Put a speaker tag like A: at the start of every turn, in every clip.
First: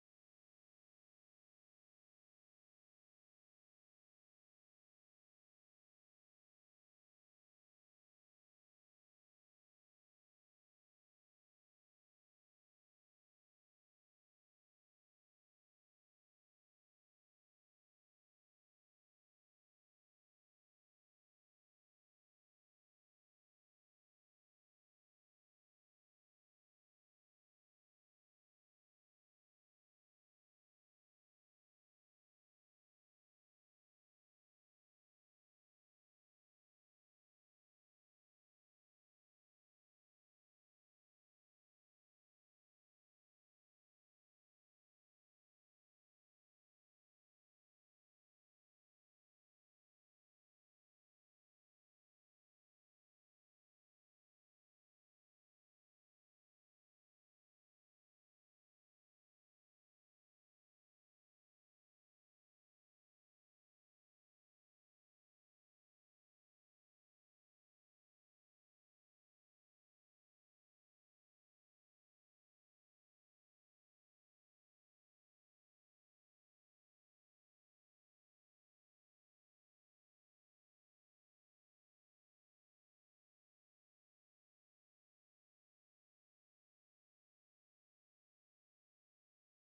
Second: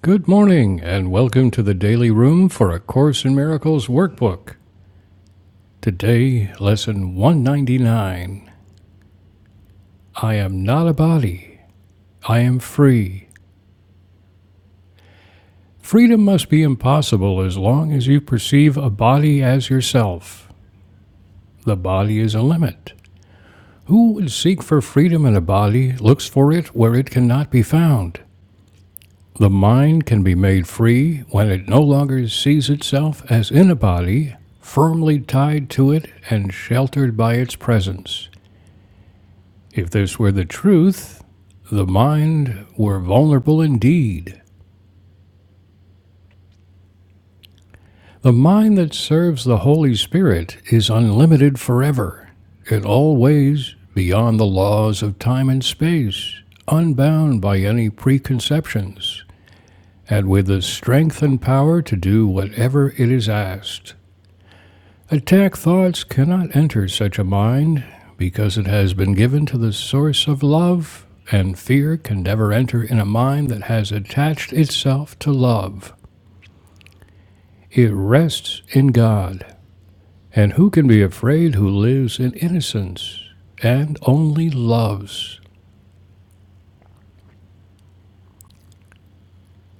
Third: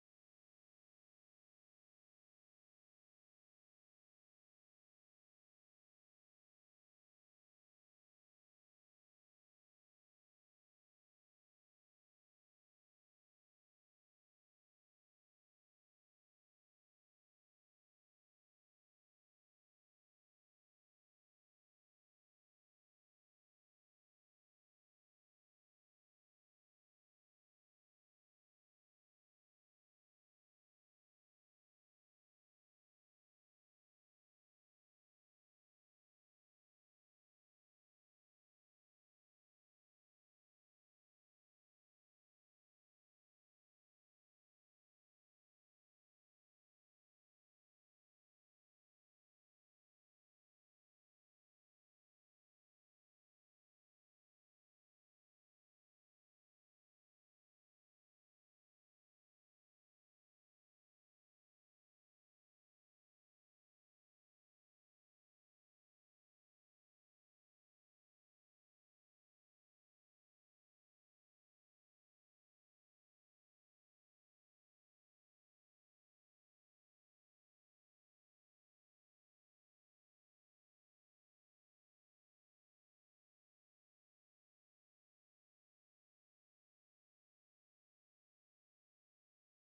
A: Good morning, and welcome to the Daily Room for A Course in Miracles workbook. Today, lesson 199 I am not a body, I am free. Freedom must be impossible as long as you perceive a body as yourself. The body is a limit. Who would seek for freedom in a body looks for it where it cannot be found. The mind can be made free when it no longer sees itself as in a body, firmly tied to it and sheltered by its presence. If this were the truth, the mind were vulnerable indeed. The mind that serves the Holy Spirit is unlimited forever, in all ways beyond the laws of time and space, unbound by any preconceptions, and with the strength and power to do whatever it is asked. Attack thoughts cannot enter such a mind because it has been given to the source of love, and fear can never enter in a mind that has attached itself to love. It rests in God. And who can be afraid who lives in innocence and only loves?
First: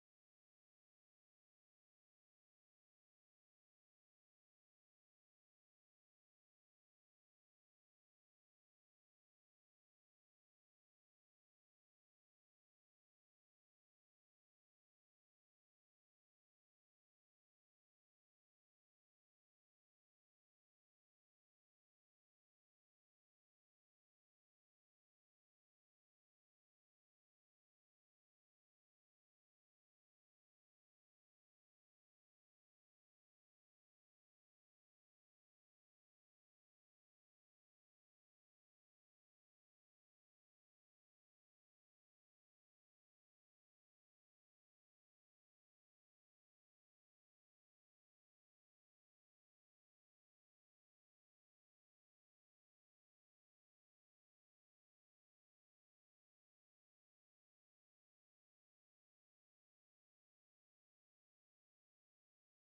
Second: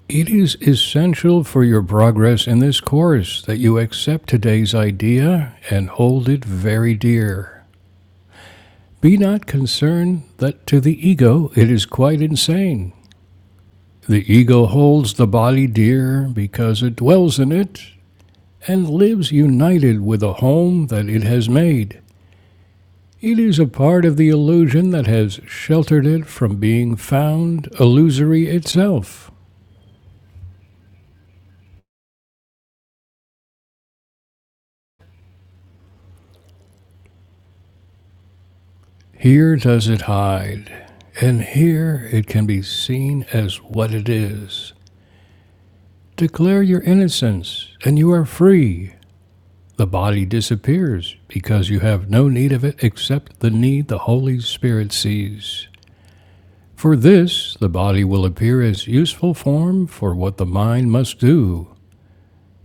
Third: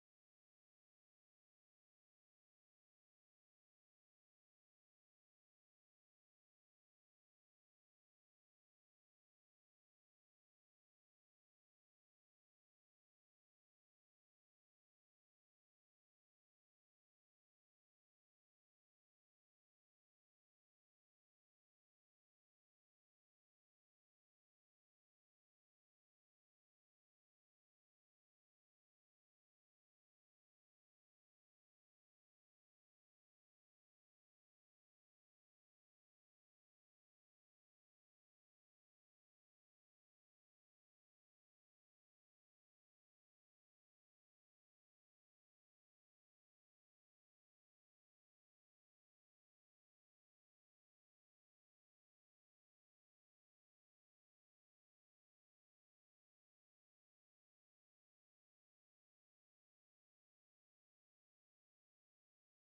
A: It is essential for your progress in this course that you accept today's idea and hold it very dear. Be not concerned that to the ego it is quite insane. The ego holds the body dear because it dwells in it and lives united with a home that it has made. It is a part of the illusion that has sheltered it from being found illusory itself. Here does it hide, and here it can be seen as what it is. Declare your innocence, and you are free. The body disappears because you have no need of it except the need the Holy Spirit sees. For this, the body will appear as useful form for what the mind must do.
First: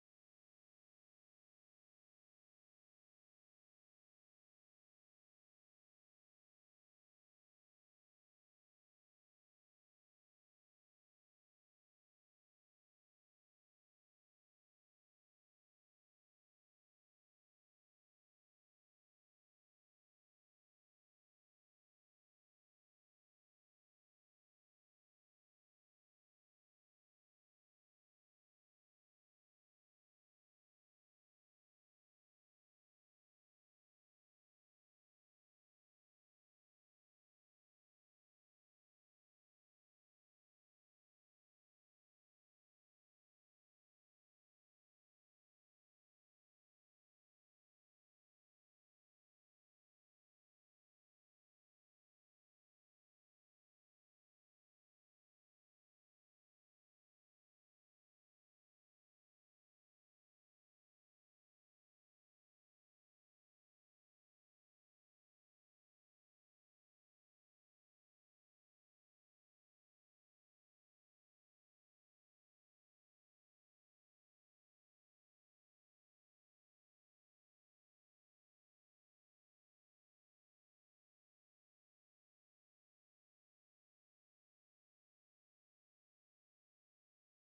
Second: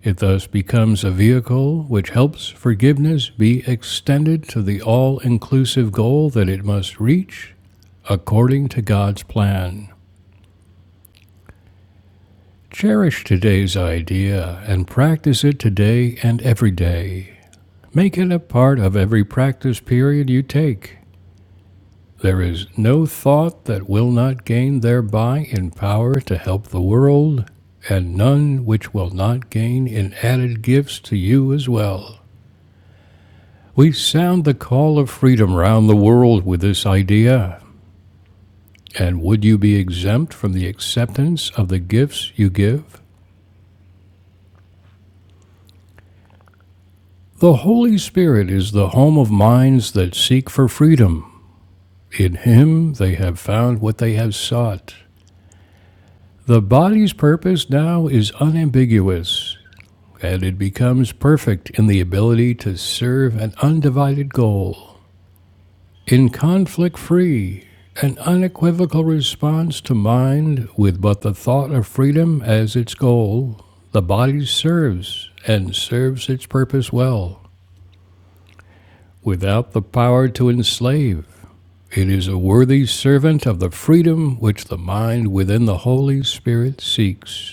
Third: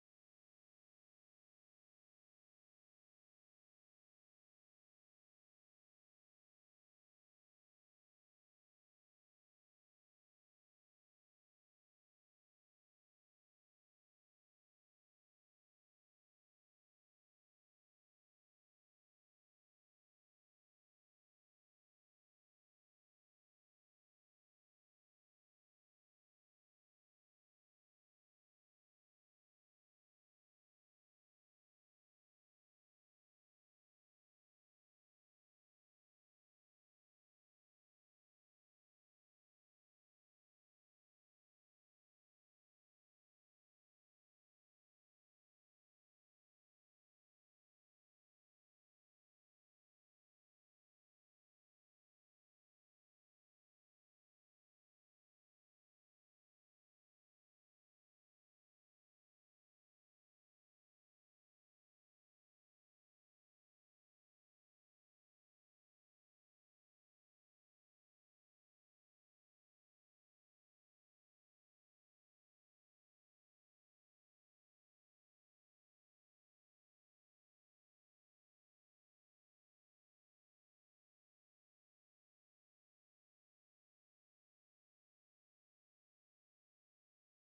A: It thus becomes a vehicle which helps forgiveness be extended to the all inclusive goal that it must reach according to God's plan. Cherish today's idea and practice it today and every day. Make it a part of every practice period you take. There is no thought that will not gain thereby in power to help the world, and none which will not gain in added gifts to you as well. We sound the call of freedom round the world with this idea. And would you be exempt from the acceptance of the gifts you give? The Holy Spirit is the home of minds that seek for freedom. In Him they have found what they have sought. The body's purpose now is unambiguous. and it becomes perfect in the ability to serve an undivided goal, in conflict free, an unequivocal response to mind with but the thought of freedom as its goal. The body serves and serves its purpose well, without the power to enslave. It is a worthy servant of the freedom which the mind within the Holy Spirit seeks.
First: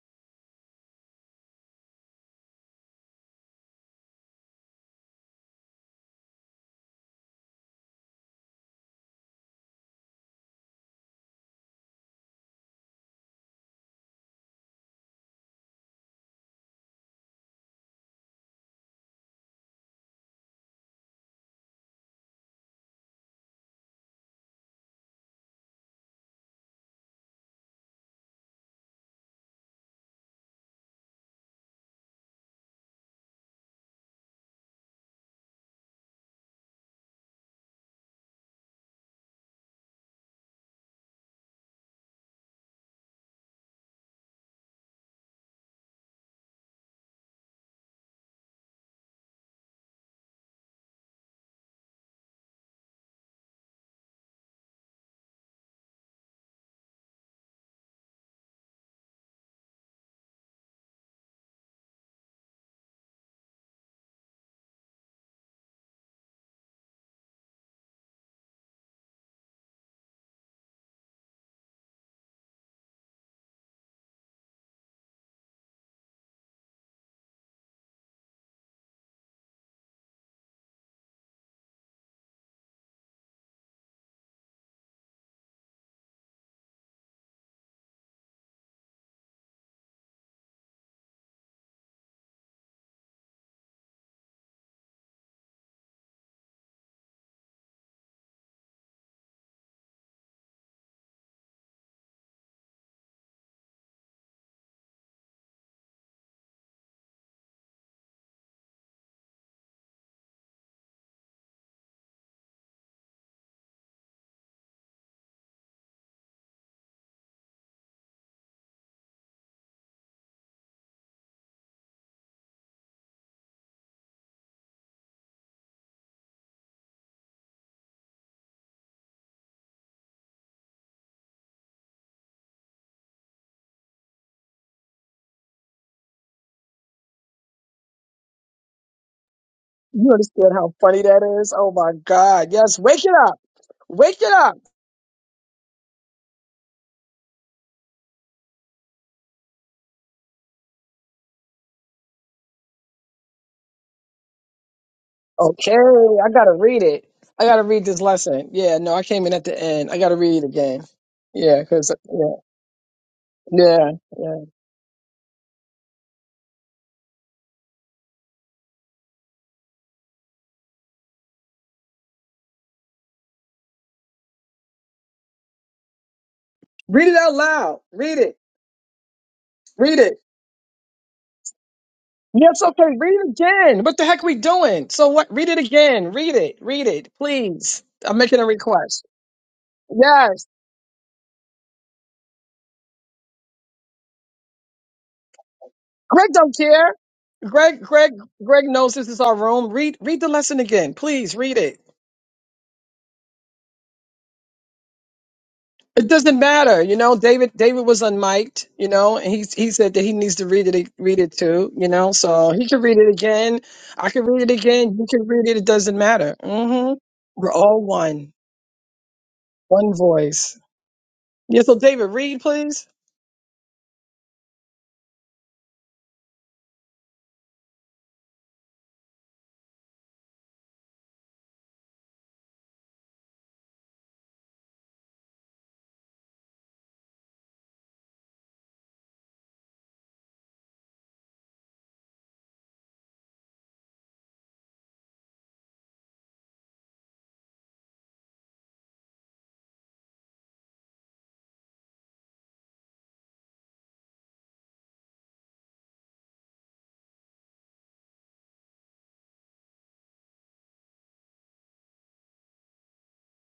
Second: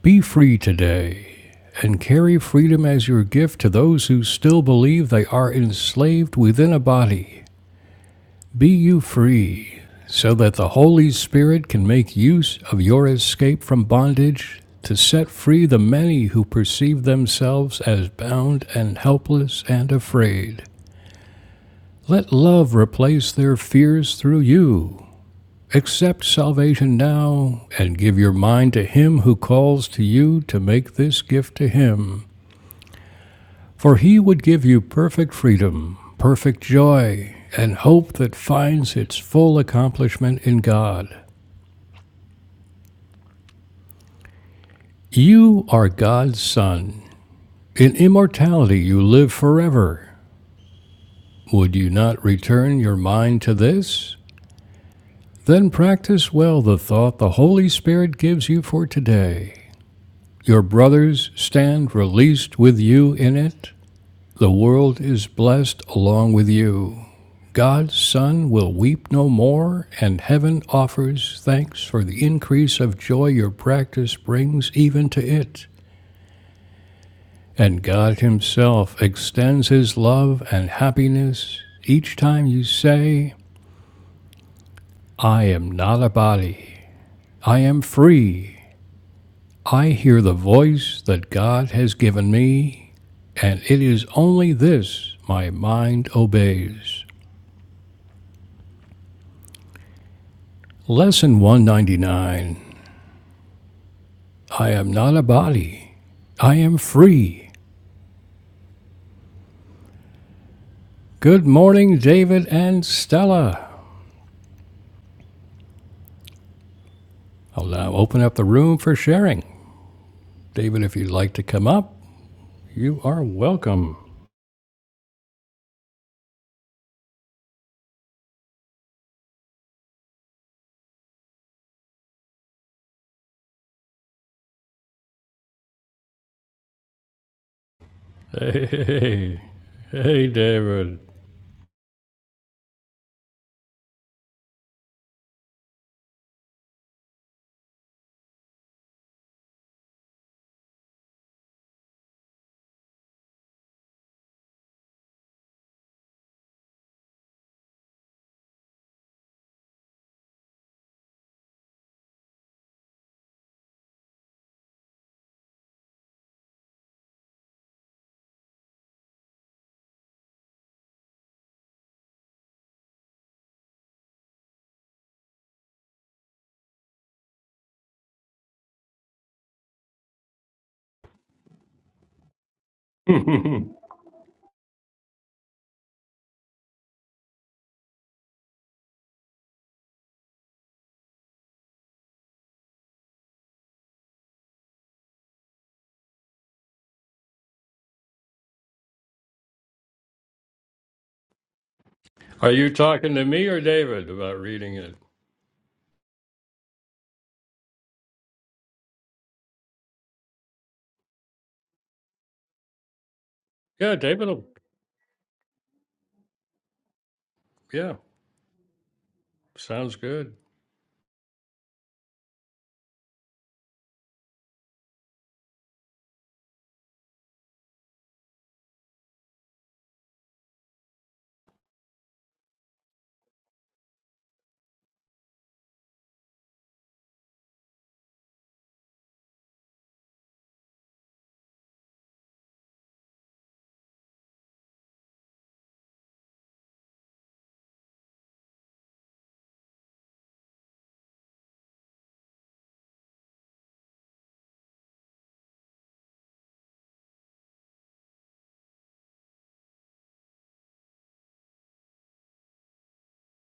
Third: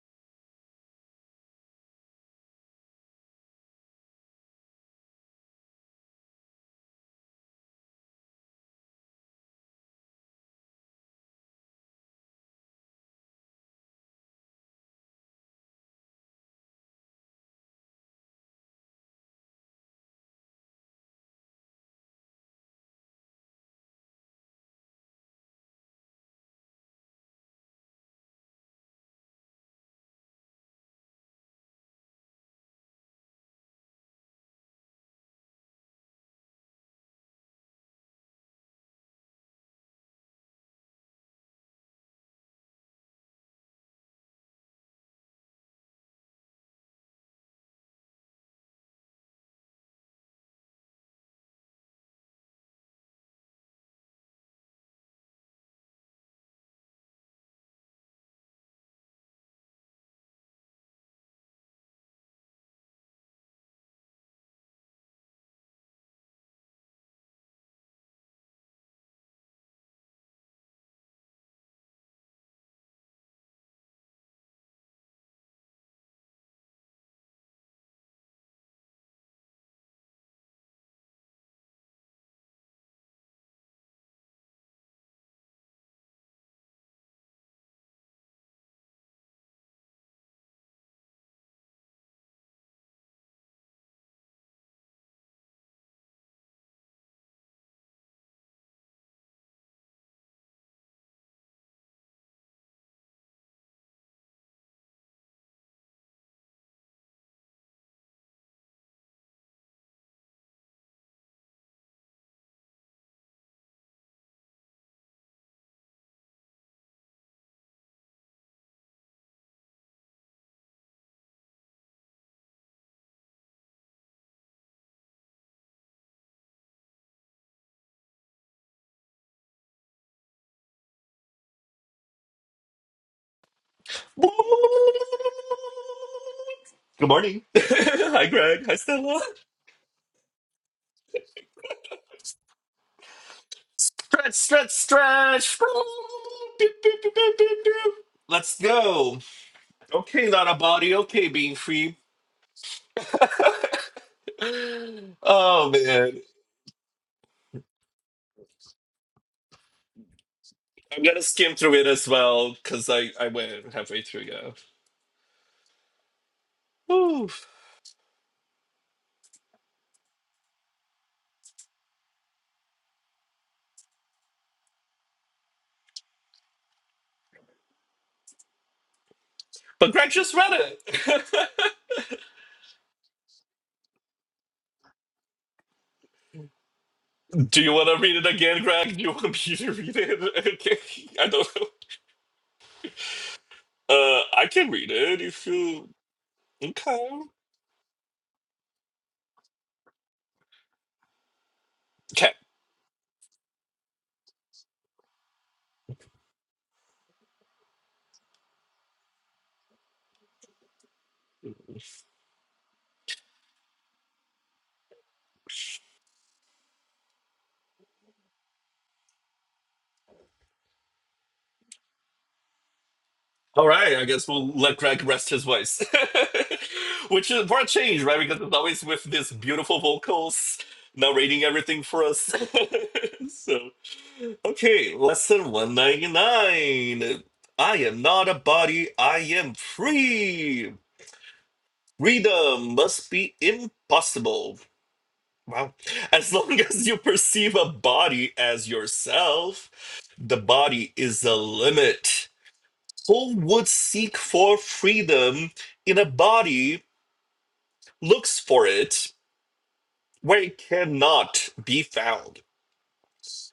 A: Be free today and carry freedom as your gift to those who still believe they are enslaved within a body. Be you free so that the Holy Spirit can make use of your escape from bondage to set free the many who perceive themselves as bound and helpless and afraid. Let love replace their fears through you. Accept salvation now and give your mind to Him who calls to you to make this gift to Him. For he would give you perfect freedom, perfect joy, and hope that finds its full accomplishment in God. You are God's Son. In immortality you live forever. Would you not return your mind to this? Then practice well the thought the Holy Spirit gives you for today. Your brothers stand released with you in it. The world is blessed along with you. God's Son will weep no more, and heaven offers thanks for the increase of joy your practice brings even to it. And God Himself extends His love and happiness each time you say, I am not a body, I am free. I hear the voice that God has given me, and it is only this my mind obeys. Lesson 199 I am not a body. I am free. Good morning, David and Stella. I'll now open up the room for sharing. David, if you'd like to come up, you are welcome.
B: Good morning. Hi,
A: Hey,
B: Greg. Hi, Stella.
A: hey,
C: You
A: hey,
C: understand how
A: David.
C: funny that is? Oh my God. Yes, wake it up. Wake it
B: Stretch,
C: up.
B: stretch, stretch. Beep, beep, beep, beep, beep, beep. Let's go. Okay, not a body. Okay, being free. oh
C: Okay,
B: man,
C: I gotta read it. I gotta read this lesson. Yeah, no, I came in at the end. I gotta read it again.
B: I'm gonna skim
C: Yeah,
B: through it
C: because,
B: as
C: yeah,
B: well because I I went
C: yeah,
B: halfway through.
C: yeah.
B: Yeah. Whew.
C: Read it out loud. Read it.
B: But
C: Read
B: Greg
C: it.
B: just read it.
C: Yes, okay, read it again. What the heck we doing? So what? Read it again. Read it. Read it,
B: Do you
C: please.
B: want to read
C: I'm
B: it
C: making a
B: again, Greg? Do
C: request.
B: you want me to read
C: Yes.
B: it? okay. I don't know. Uh, I can read it if you.
C: Greg don't care.
B: Okay.
C: Greg, Greg, Greg knows this is our room. Read, read the lesson again. Please read it.
B: Okay.
A: Are you talking to me or David about reading it?
C: It doesn't matter, you know. David David was unmiked, you know, and he he said that he needs to read it read it too, you know. So he can read it again.
A: Yeah,
C: I can
A: David.
C: read
A: Will,
C: it again. You can read it. It doesn't matter. hmm We're all
A: yeah,
C: one, one
A: sounds good.
C: voice. Yeah. So David, read please.
B: All right, I guess we'll let Greg rest his voice, which is for a change, right? Because it's always with this beautiful vocals narrating everything for us. so, okay, lesson 199. I am not a body, I am free. Freedom must be impossible. Wow. As long as you perceive a body as yourself, the body is the limit. Who would seek for freedom in a body looks for it where it cannot be found?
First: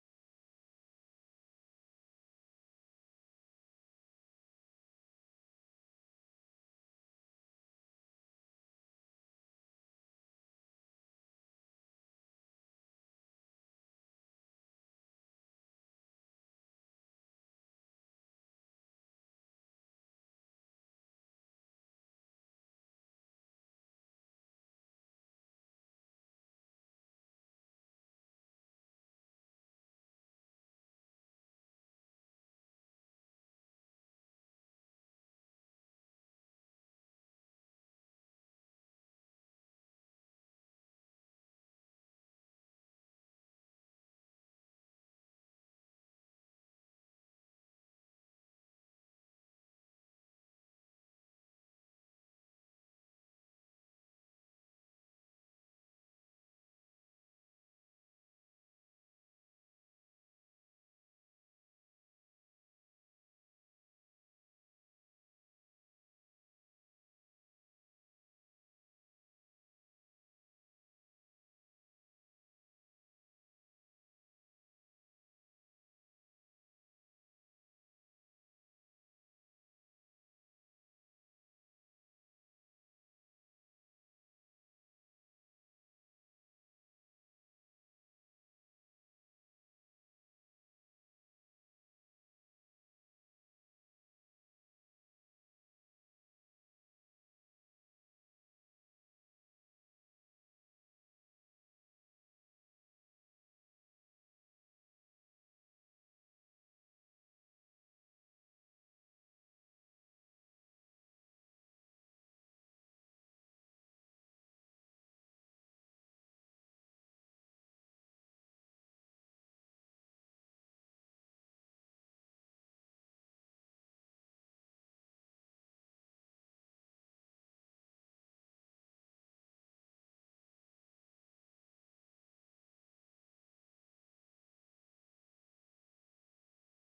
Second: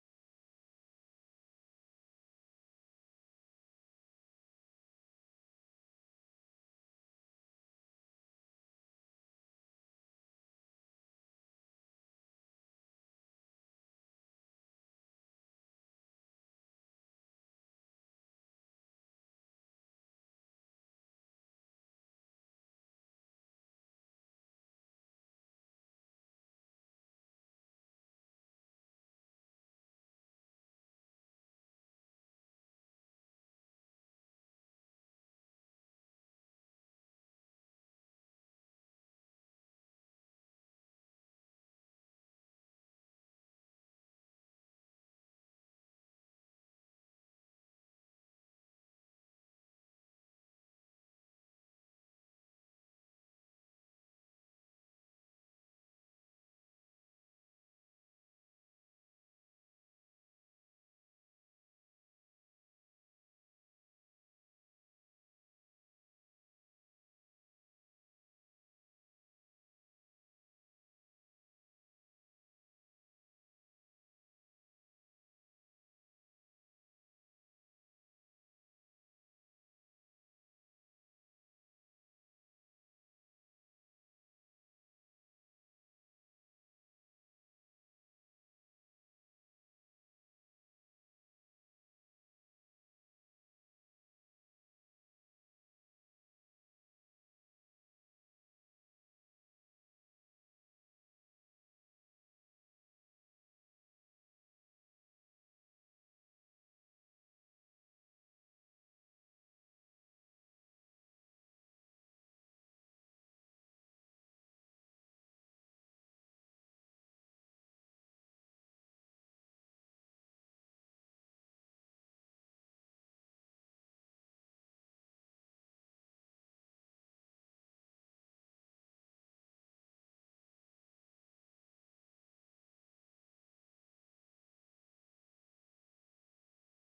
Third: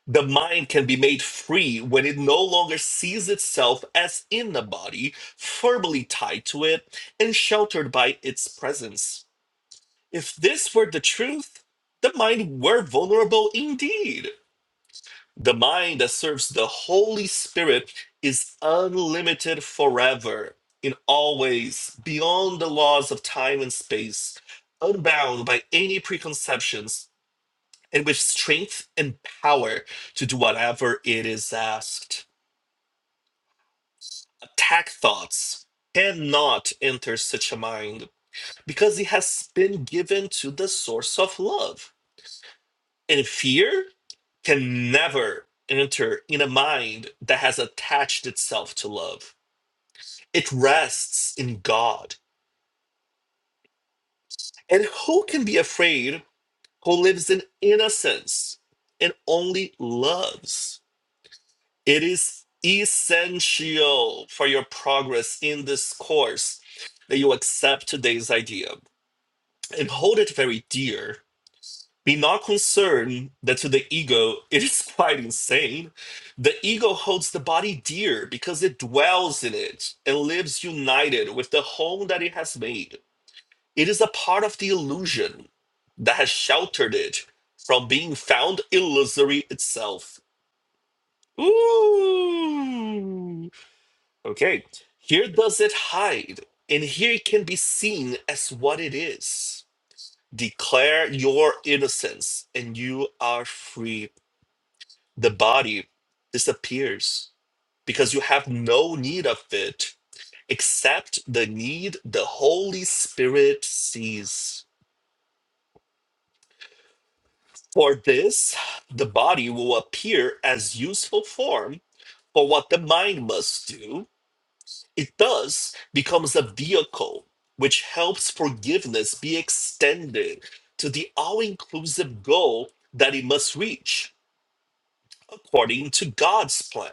B: The mind can be made free when it no longer sees itself as in the body, firmly tied to it and sheltered by its presence. If this were the truth, the mind were vulnerable indeed The mind that serves the Holy Spirit is unlimited forever, in all ways, beyond the laws of time and space, unbound by any preconceptions, and with strength and power to do whatever it is asked. Attack thoughts cannot enter such a mind because it has been given to the source of love. And fear can never enter in a mind that has attached itself to love. It rests in God. And who can be afraid who lives in innocence and only loves? It is essential for your progress in this course that you accept today's idea and hold it very dear Be not concerned that to the ego it is quite insane. The ego holds the body dear because it dwells in it and lives united with the whole that it has made. It is a part of the illusion that has sheltered it from being found illusory itself. Ooh. Okay, here does it hide, and here it can be seen as what it is. Declare your innocence, and you are free. the body disappears because you have no need of it except the need the Holy Spirit sees. For this, the body will appear as useful form for what the mind must do. It thus becomes a vehicle which helps forgiveness be extended to the all inclusive goal that it must reach according to God's plan.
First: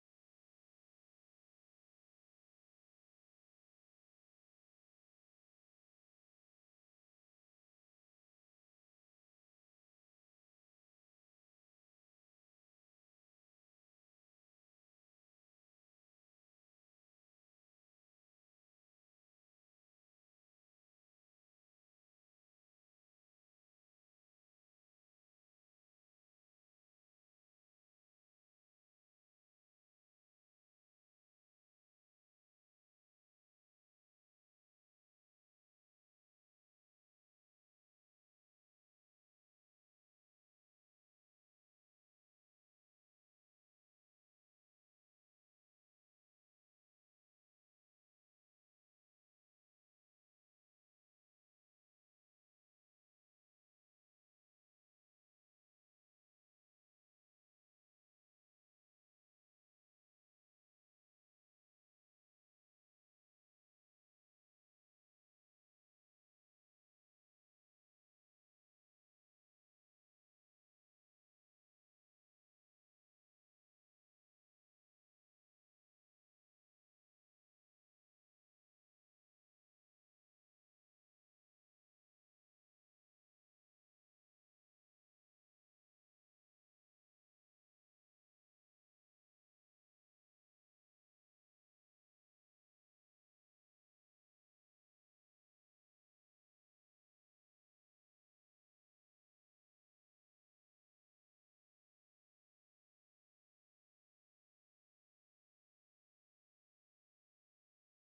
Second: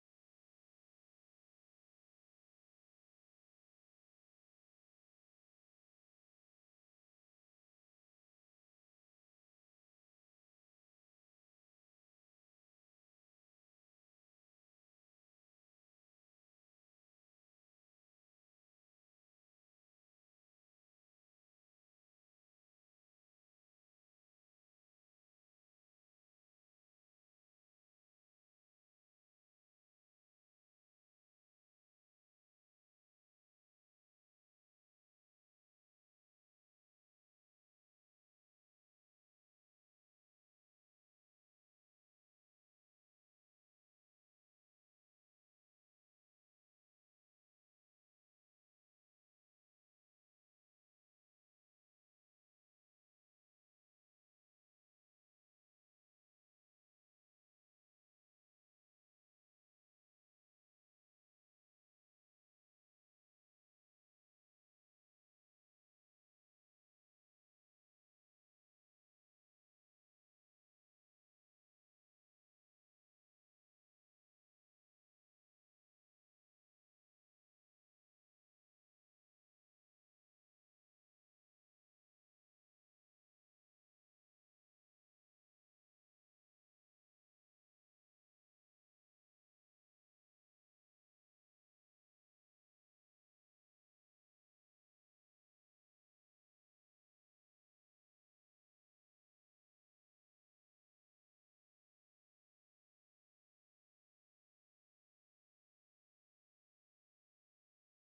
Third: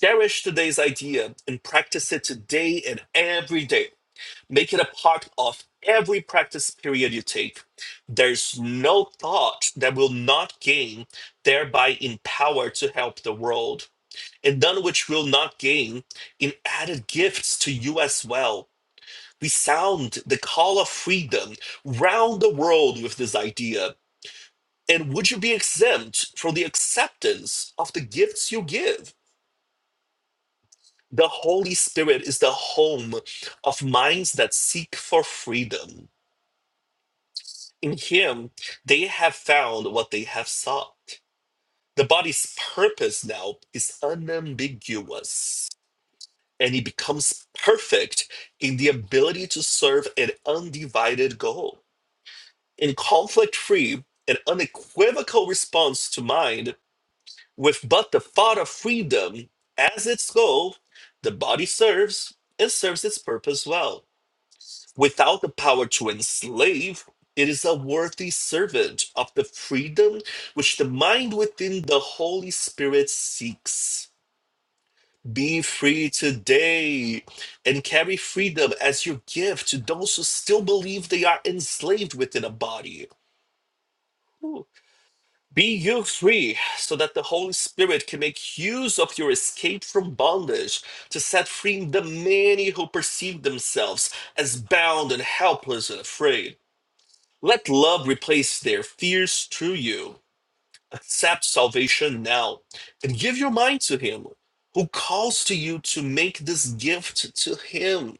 B: Cherish today's idea and practice it today and every day. Make it a part of every practice period you take. There's no thought that will not gain, thereby in power to help the world, and none which will not gain in added gifts to you as well. We sound the call of freedom round the world with this idea. And would you be exempt from the acceptance of the gifts you give? The Holy Spirit is the home of minds that seek for freedom. In Him, they have found what they have sought. The body's purpose now is unambiguous, and it becomes perfect in the ability to serve an undivided goal. In conflict free and unequivocal response to mind, with but the thought of freedom as its goal, the body serves and serves its purpose well. Without the power to enslave, it is a worthy servant of the freedom which the mind within the Holy Spirit seeks. Be free today and carry freedom as your gift to those who still believe they are enslaved within a body. Ooh. Be you free so that the Holy Spirit can make use of your escape from bondage to set free the many who perceive themselves as bound and helpless and afraid. Let love replace their fears through you. Accept salvation now and give your mind to Him who calls to you to make this gift to Him.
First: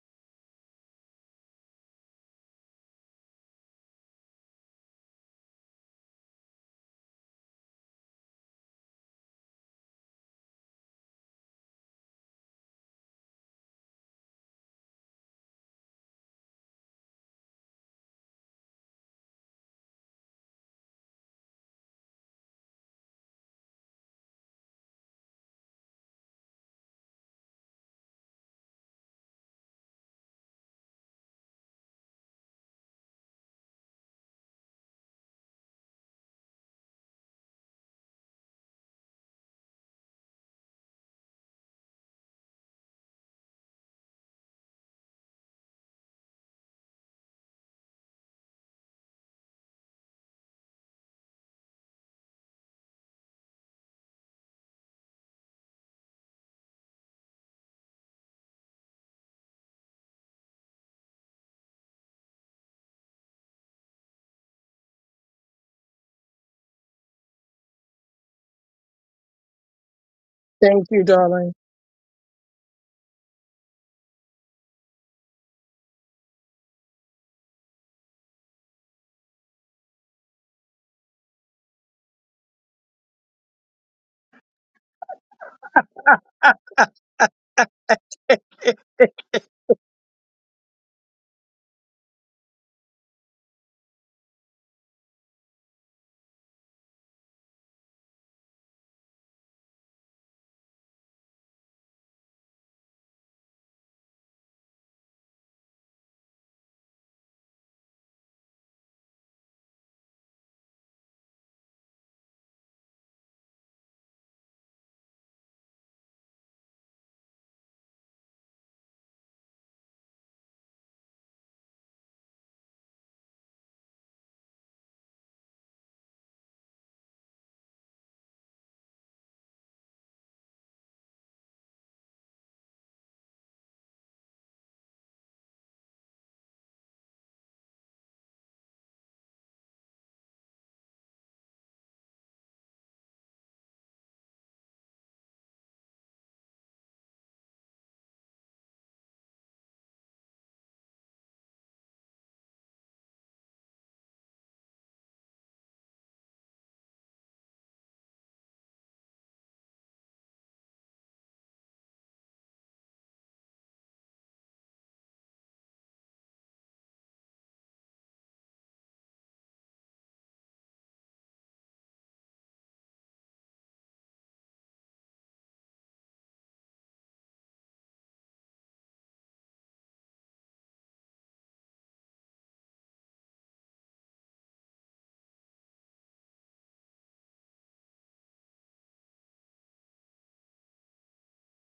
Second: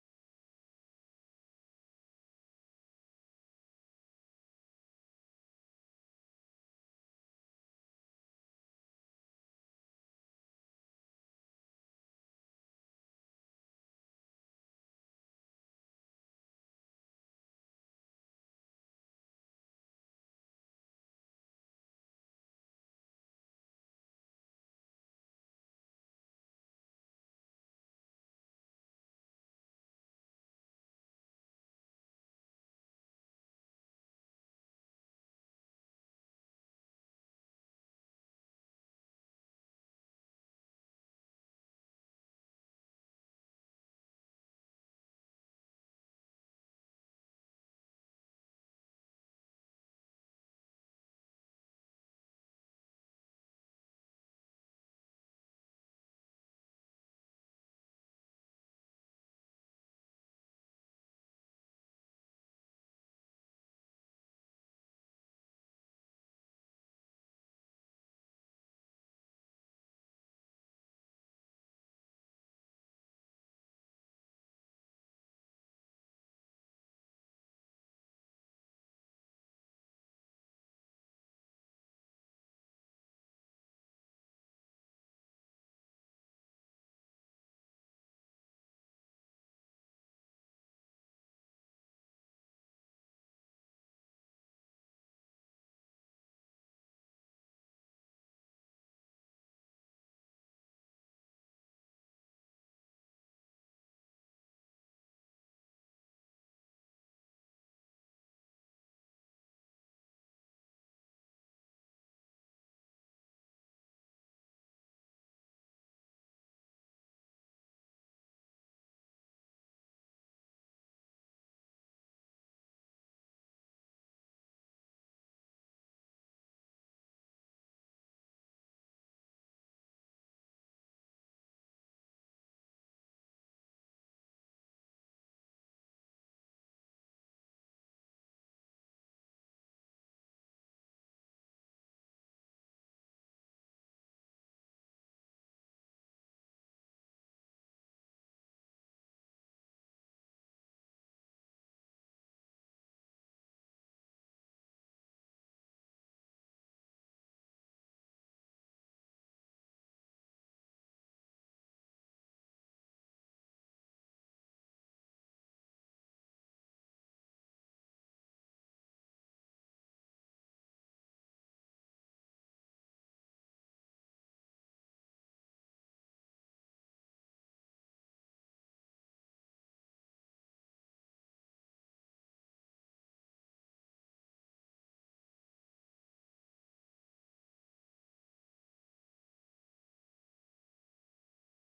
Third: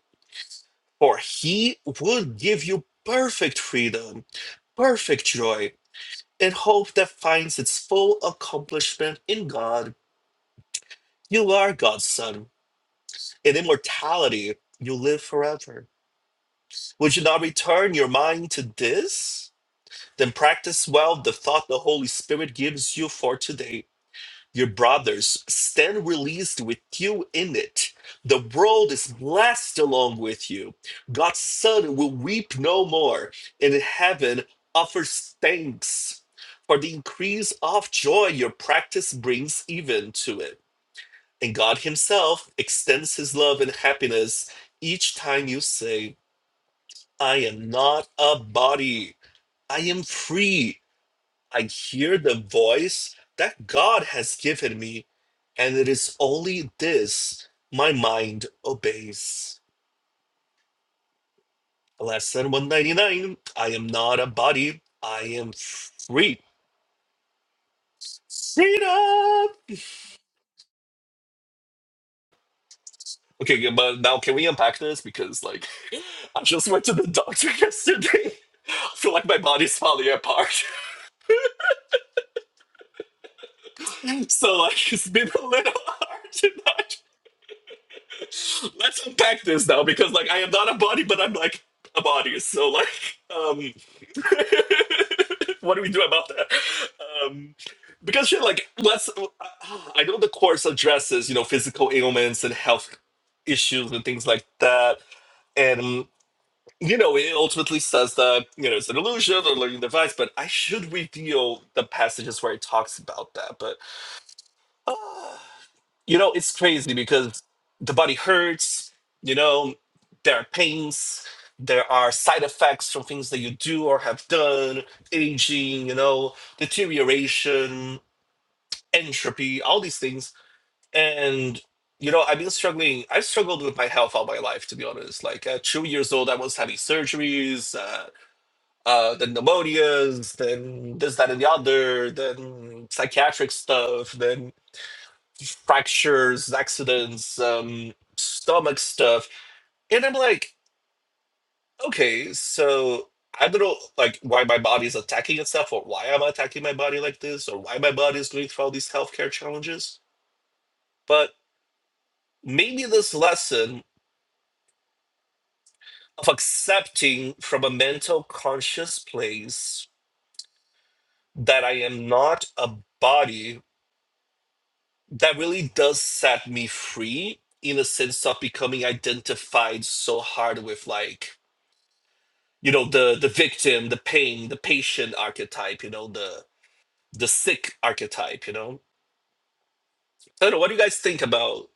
B: For He would give you perfect freedom, perfect joy, and hope that finds its full accomplishment in God. You are God's Son. In immortality, you live forever. Would you not return your mind to this? Then practice well the thought the Holy Spirit gives you for today Your brothers stand released with you in it. The world is blessed along with you. God's Son will weep no more, and heaven offers thanks for the increase of joy your practice brings even to it. And God Himself extends His love and happiness each time you say, I am not a body, I am free. I hear the voice that God has given me, and it is only this my mind obeys. Lesson 199 I am not a body, I am free. Freedom!
C: Thank you, darling.
B: Okay, good, but now can we unpack this? Because, like, I just went to the doctor yesterday. I feel like my body's falling apart. So, like, it's been a little hard tonight. let's unpack this now because like I am not a body, but I'm like a body. So like, um, what do we do about that? Um, because shit, like, let's. uh, I know the course addresses you know physical ailments and health issues and things like that, and you know it ultimately says that you know it's an illusion or learning device. But I should reveal the passages where it talks about that, but. uh, you know, it's crazy because the body hurts, you know, there are pains, there are side effects from things that you do or have done, aging, you know, deterioration, entropy, all these things. And, you know, I've been struggling. I've struggled with my health all my life, to be honest. Like at two years old, I was having surgeries, uh, uh, then pneumonias, then this, that, and the other, then psychiatric stuff, then fractures, accidents, um, stomach stuff. And I'm like, okay, so I don't know like why my body's attacking itself or why I'm attacking my body like this or why my body is going through all these healthcare challenges. But maybe this lesson of accepting from a mental conscious place that I am not a body that really does set me free in the sense of becoming identified so hard with like you know the the victim the pain the patient archetype you know the the sick archetype you know i don't know what do you guys think about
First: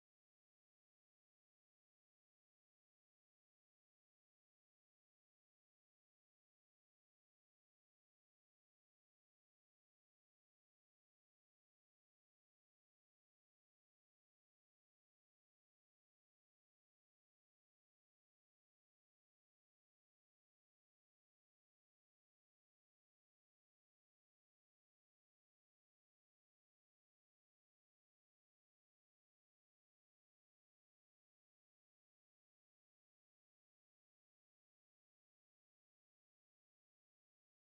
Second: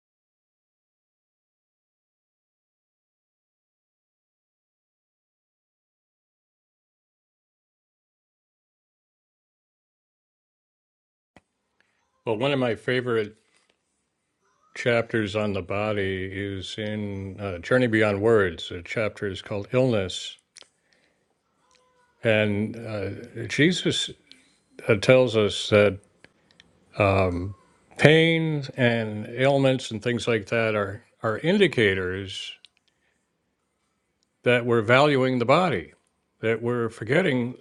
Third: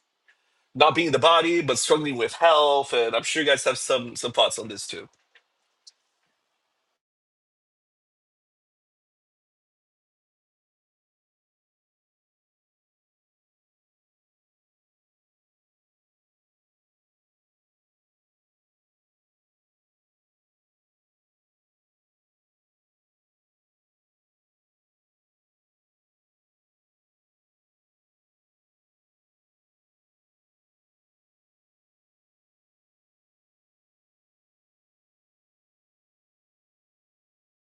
B: not being the body but struggling with health and i'm sure you guys have some some thoughts on this too
A: Well, one of my favorite chapters on the body is in uh, Journey Beyond Words. The chapter is called Illness, and uh, Jesus uh, tells us that um, pain and ailments and things like that are are indicators that we're valuing the body, that we're forgetting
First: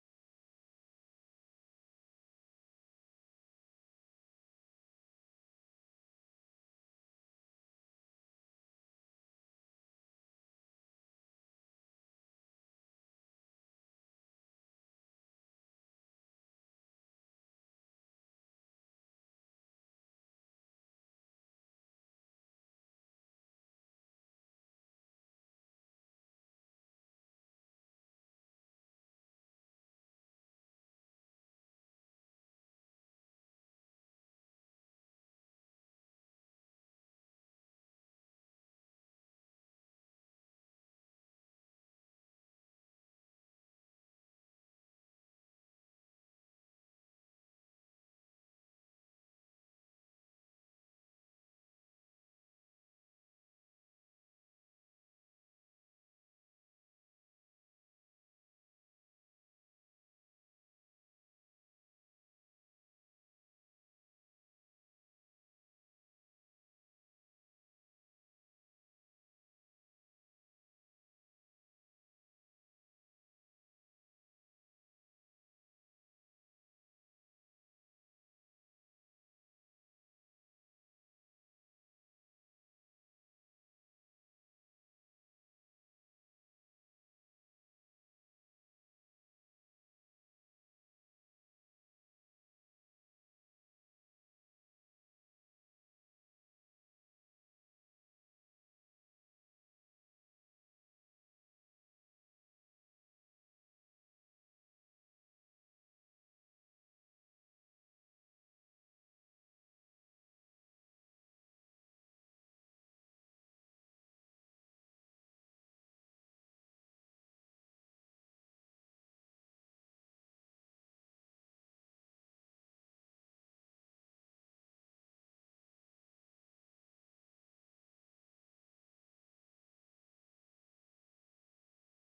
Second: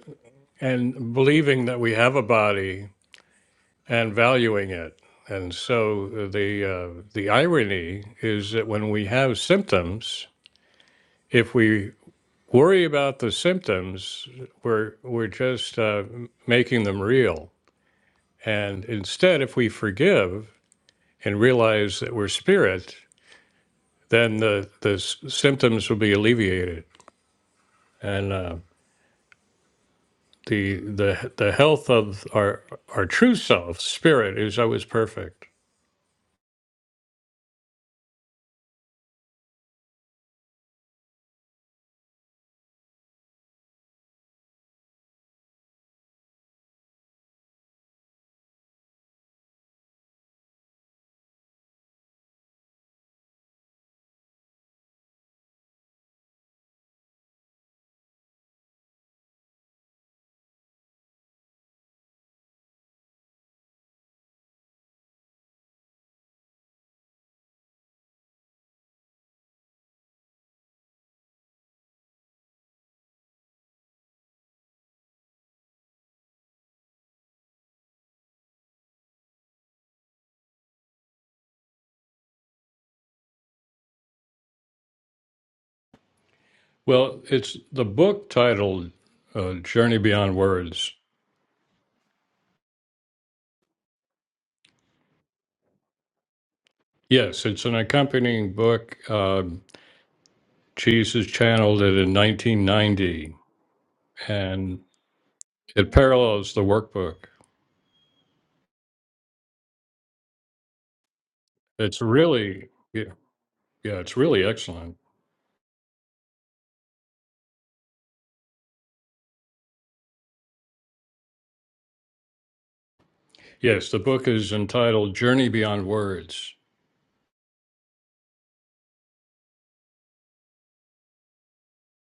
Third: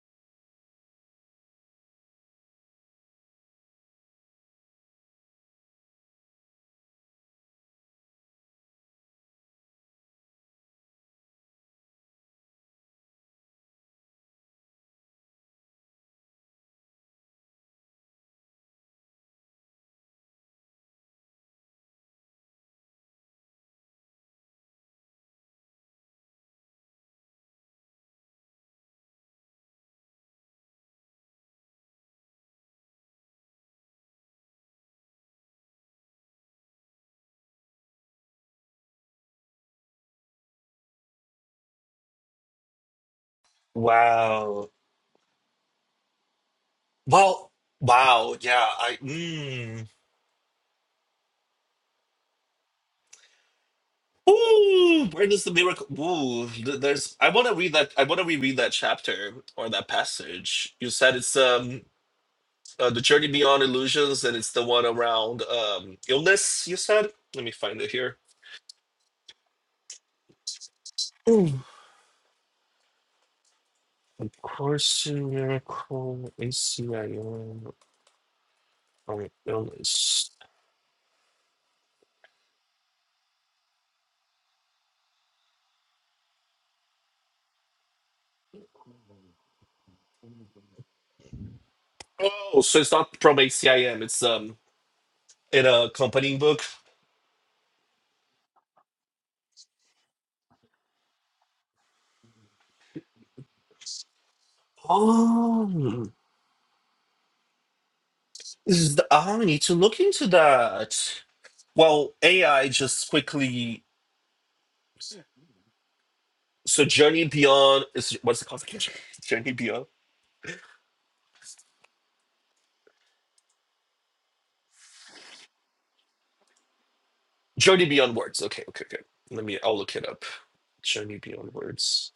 A: and believing that we have a body and valuing it. And so uh, the uh, the irony is that when we have symptoms, if we worry about the symptoms, we're we're just uh, making them real. And instead, if we forgive and realize that we're spirit, then the the symptoms will be alleviated, and uh, the the the health of our our true self, spirit, is always perfect.
B: Wow. Well, wow. Yeah. I. Mm. Ooh, where does the miracle? Ooh, th- there's. I want to read that. I want to reread that chapter or that passage. You said it's um uh, the journey beyond illusions, and it's the one around um illness. You said. Let me find it here. Miracle ACIM or illness.
A: Well, it's the book titled uh, "Journey Beyond Words."
B: Oh, so it's not from ACIM. It's um in a company book.
A: Yes, it's an accompanying book. Um Jesus channeled it in 1990, and it
B: Oh,
A: parallels the workbook.
B: this is the, I need to look into that.
A: It's
B: Well, AI
A: really
B: just
A: yeah,
B: quickly.
A: yeah, it's really excellent.
B: So Journey Beyond is what's the classification? Journey Beyond.
A: Yes, the book is entitled Journey Beyond Words.
B: Journey Beyond Words. Okay, okay, okay. Let me. I'll look it up. Journey Beyond Words.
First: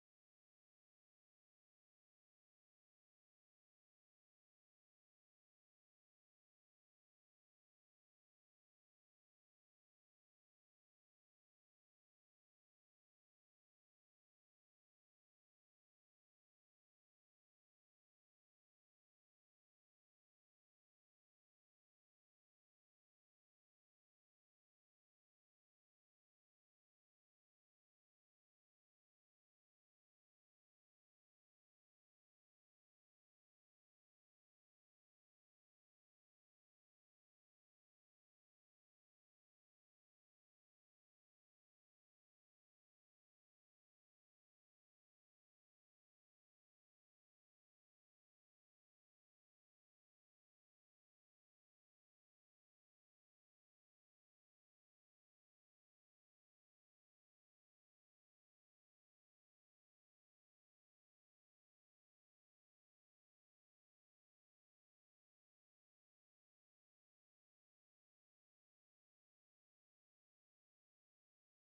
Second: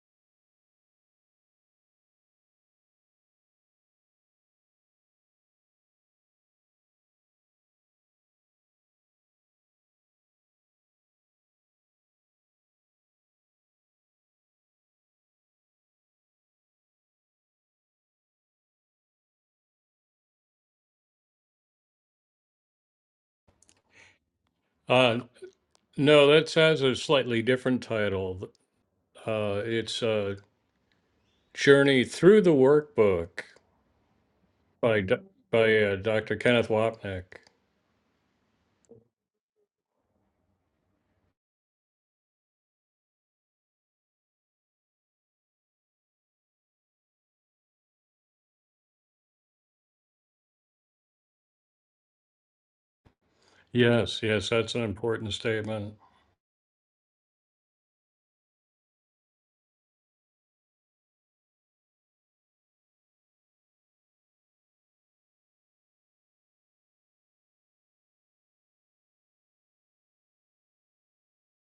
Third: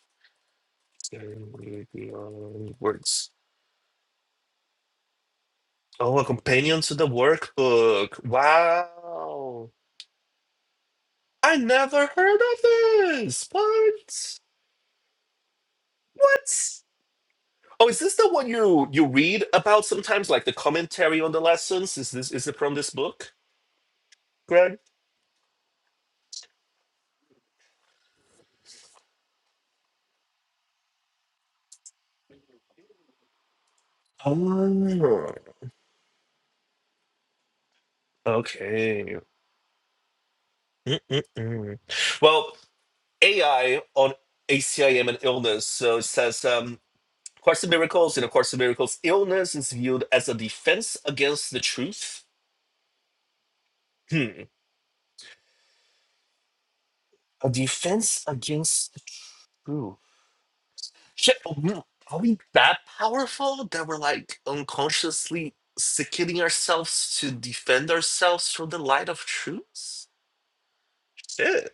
B: Journey Beyond Words. Oh, a companion to the workbook. Wow. I never heard of this. What? What? Oh, is this the one you you read about sometimes, like the commentary on the lessons? Is this is it from this book, Greg?
A: Uh, no, that has a slightly different title. Uh, it's uh, Journey Through the Workbook by Do-
B: Oh,
A: by uh, Dr. Kenneth Wapnick.
B: okay. Mm-mm-mm. Well, AI on ACIM and illness. So it says, um, Course in Miracles, in A Course in Miracles, illness is viewed as a defense against the truth.
A: Yes,
B: Hmm.
A: yes, that's an important statement.
B: A defense against the truth. Shit, are we are we that powerful that we're like unconsciously sickening ourselves to defend ourselves from the light of truth? Shit.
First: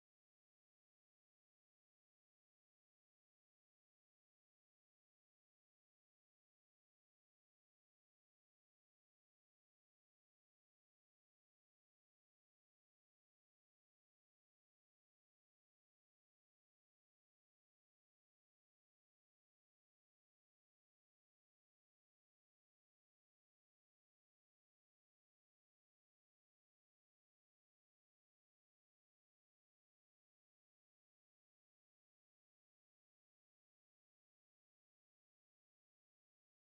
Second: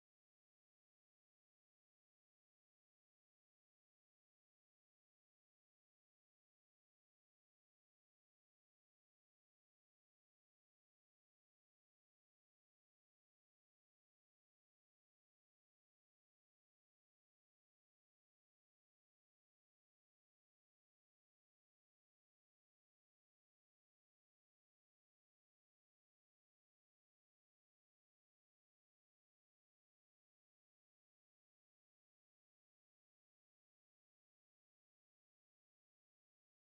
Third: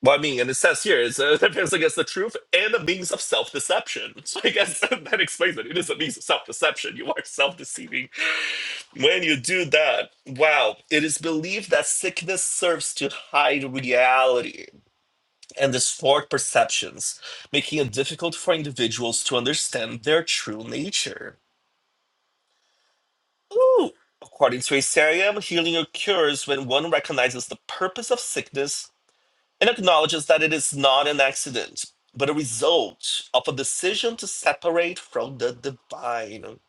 B: Well, I mean, and it says here, it's a defense against the truth and a means of self deception. So I guess that explains it. It is a means of self deception. You are self deceiving. When you do that, wow, it is believed that sickness serves to hide reality. and distort perceptions, making it difficult for individuals to understand their true nature. Ooh. According to Asarium, healing occurs when one recognizes the purpose of sickness and acknowledges that it is not an accident, but a result of a decision to separate from the divine.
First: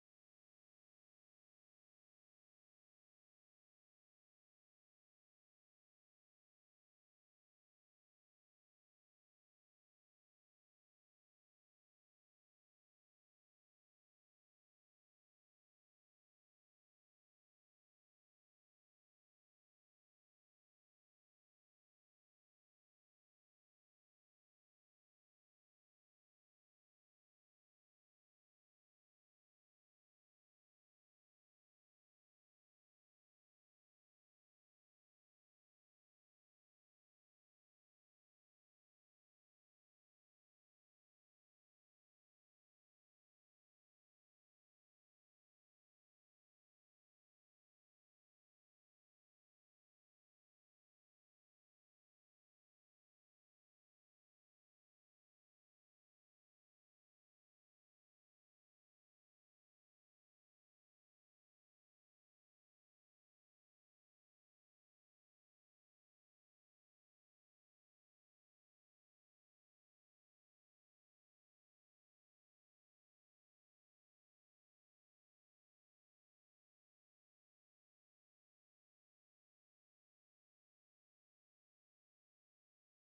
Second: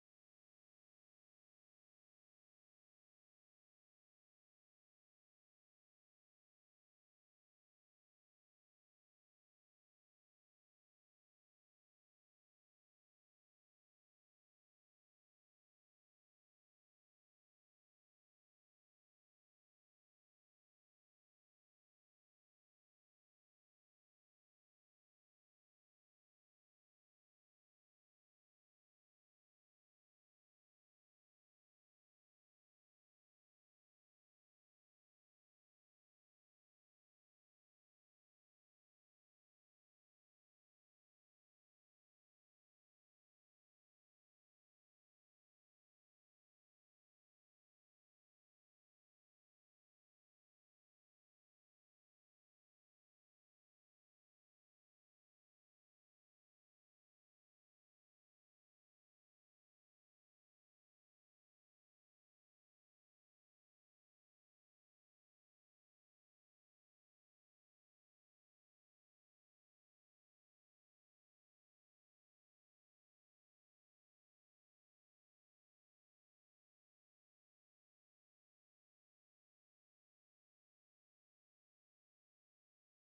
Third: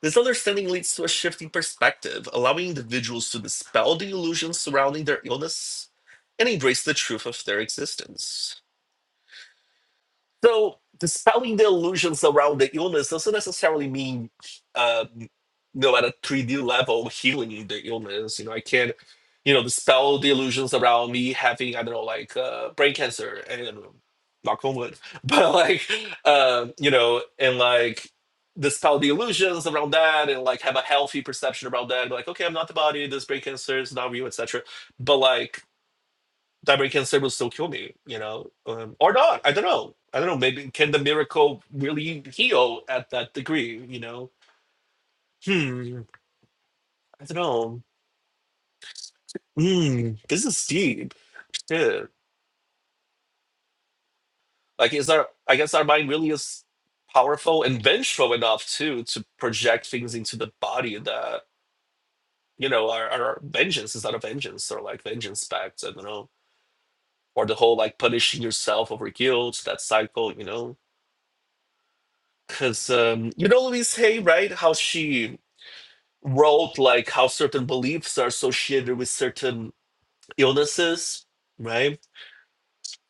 B: This understanding leads to a shift in perspective, allowing individuals to dispel the illusions surrounding their illness and embrace the truth of their existence. So dispelling the illusions around the illness doesn't necessarily mean, um, you know, at a 3D level, healing the illness. You know, I can't, you know, dispel the illusions around me having, I don't know, like uh, brain cancer and knock on wood, but like, uh, you know, and like dispel the illusions around that and like have a healthy perception around that. Be like, okay, I'm not the body. This brain cancer is not real, etc. But like Diamond Cancer will still kill me, you know, um, or not. I don't know. I don't know. Maybe can the miracle really heal at that degree? You know, hmm. I don't know. Hmm. This is deep. Yeah. Like, is our I guess our mind really is powerful and vengeful enough too to project things into the body that you know our, our vengeance is not a vengeance or like vengeance back. I don't know. Or the whole like punishing yourself over guilt that cycle. You know, because um, you know Louise Hay, right? How she wrote like how certain beliefs are associated with certain illnesses, right?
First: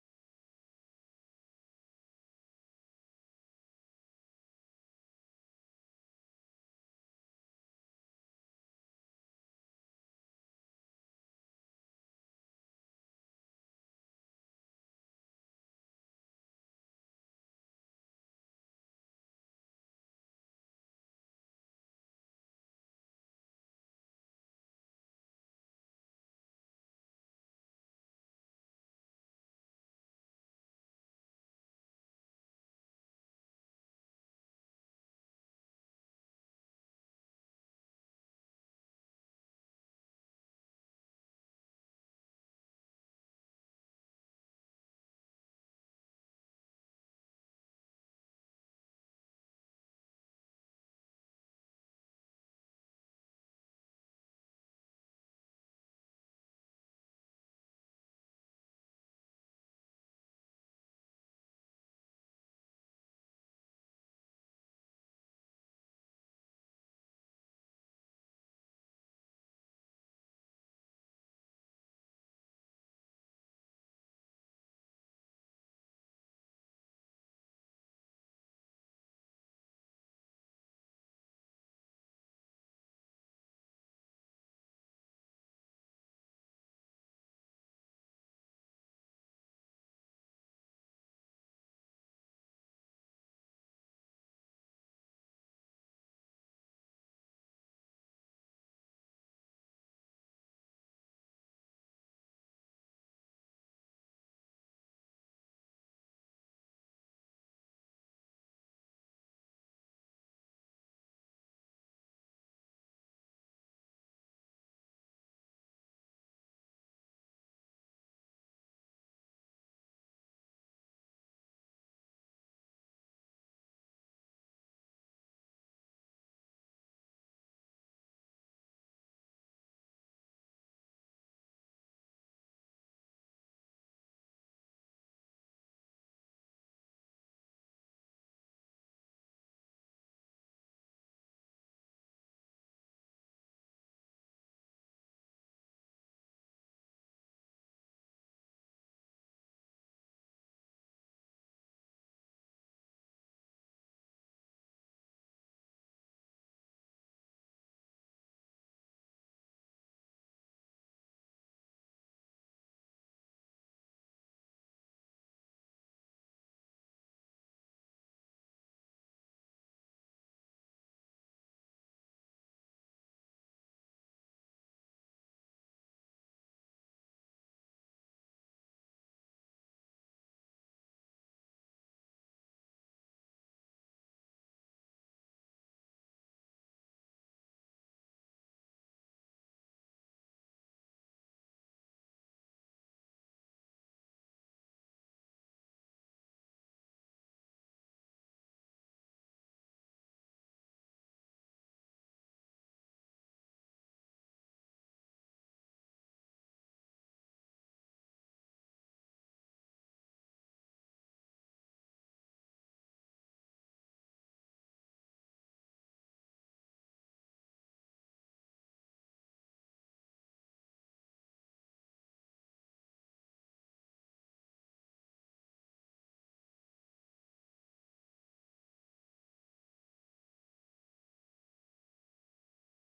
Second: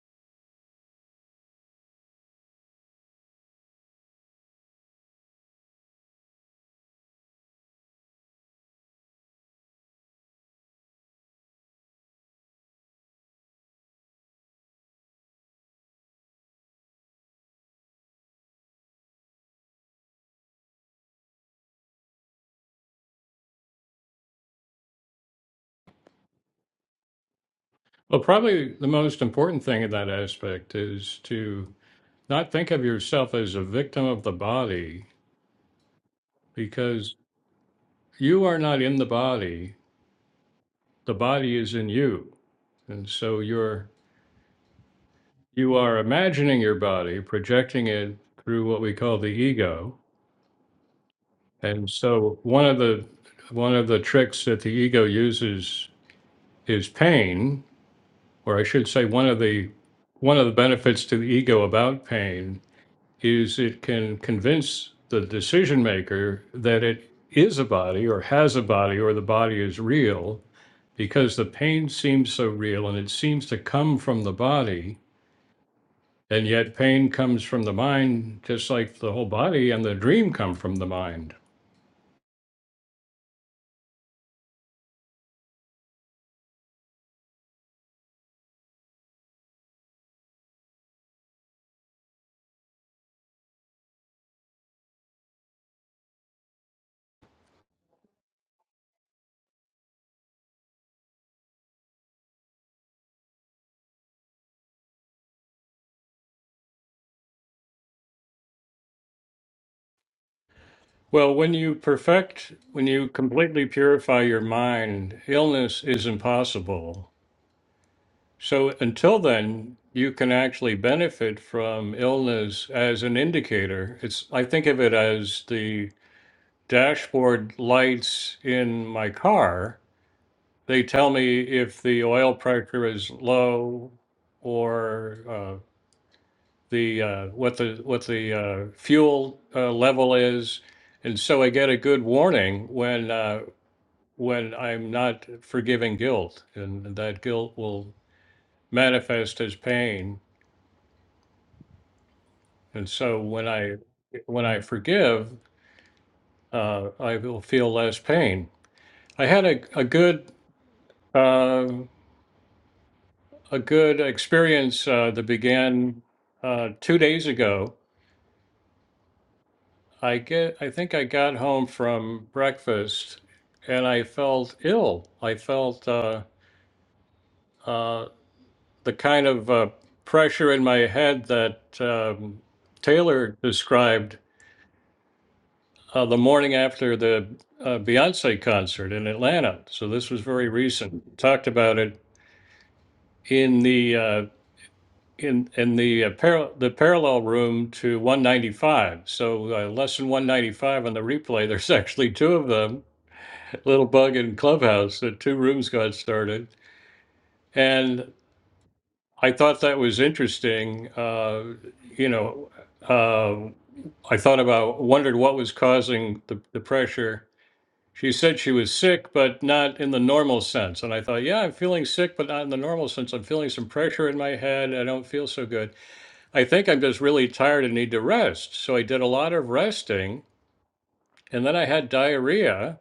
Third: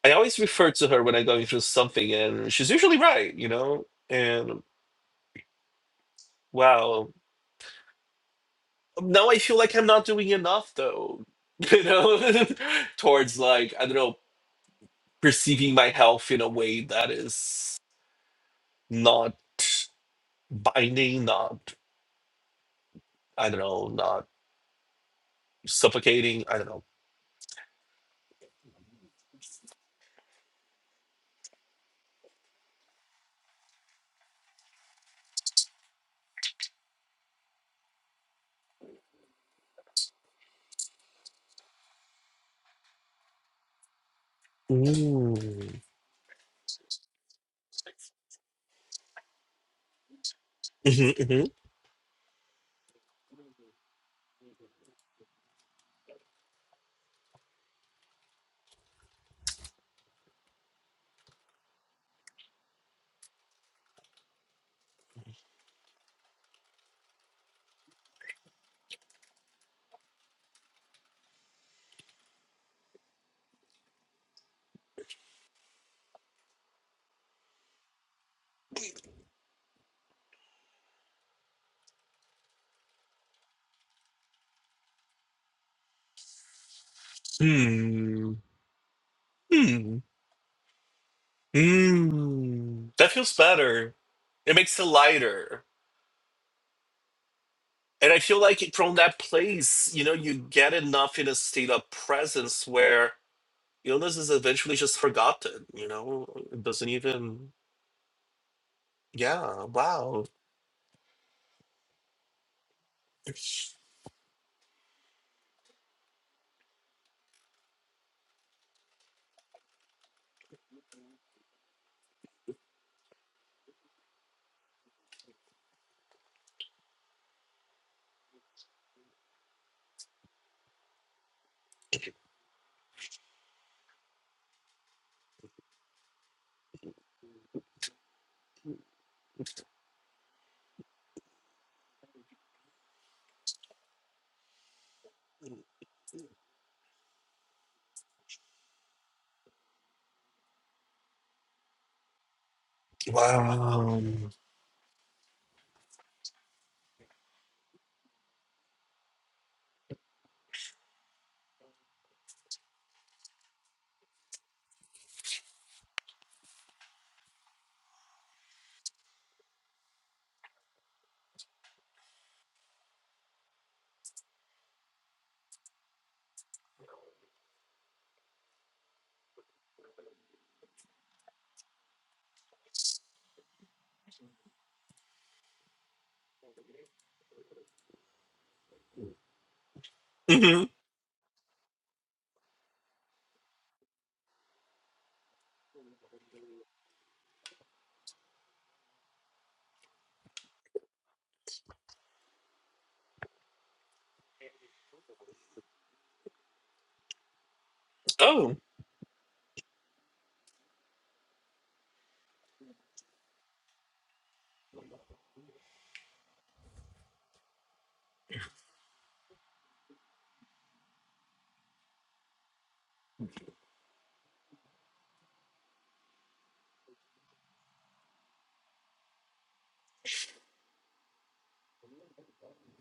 B: I always refer to her when I'm going through something, and she's usually right, you know? And wow. Now I feel like I'm not doing enough, though, you know, towards like, I don't know, perceiving my health in a way that is not binding, not, I don't know, not suffocating. I don't
A: Well, probably the most important thing in that aspect is to not think of yourself as a victim of the body because you are not in the body, the body is in you. And so you're
B: know. Ooh.
A: you are imagining your body, projecting it through what we call the ego.
B: hmm hmm
A: And so one of the one of the tricks that the ego uses is pain, or I should say one of the one of the benefits to the ego about pain is it can convince the decision maker that it is a body or has a body or the body is real because the pain seems so real and it seems to come from the body And yet pain comes from the mind just like the whole body and the dream come from the mind.
B: Hmm. Hmm. Mm, that feels better. It makes it lighter. And I feel like from that place, you know, you get enough in a state of presence where illness is eventually just forgotten, you know? It doesn't even, yeah, wow.
A: Well, when you perfect, when you completely purify your mind, illness is impossible. So until then, you can actually benefit from illness as an indicator. It's I think of it as the dashboard lights in my car. They tell me if the oil pressure is low or uh, the, uh, what the, what the, uh, fuel, uh, level is. And so I get a good warning when, uh, when I'm not forgiving guilt and that guilt will manifest as pain. And so when I,
B: Wow.
A: when I forgive, uh, I will feel less pain. I had a, a good, uh, a good experience, uh, that began, uh, two days ago I get I think I got home from breakfast and I felt ill. I felt uh, uh, the kind of uh, pressure in my head that um, Taylor described uh, the morning after the uh, Beyonce concert in Atlanta. So this was very
B: hmm
A: recent. Talked about it in the uh, in in the uh, par- the parallel room to 195. So uh, lesson 195 on the replay. There's actually two of them little bug in Clubhouse that two rooms got started. And
B: Oh.
A: I thought that was interesting. Uh, you know, uh, I thought about, wondered what was causing the, the pressure. She said she was sick, but not in the normal sense. And I thought, yeah, I'm feeling sick, but not in the normal sense. I'm feeling some pressure in my head. I don't feel so good. I think I'm just really tired and need to rest. So I did a lot of resting. And then I had diarrhea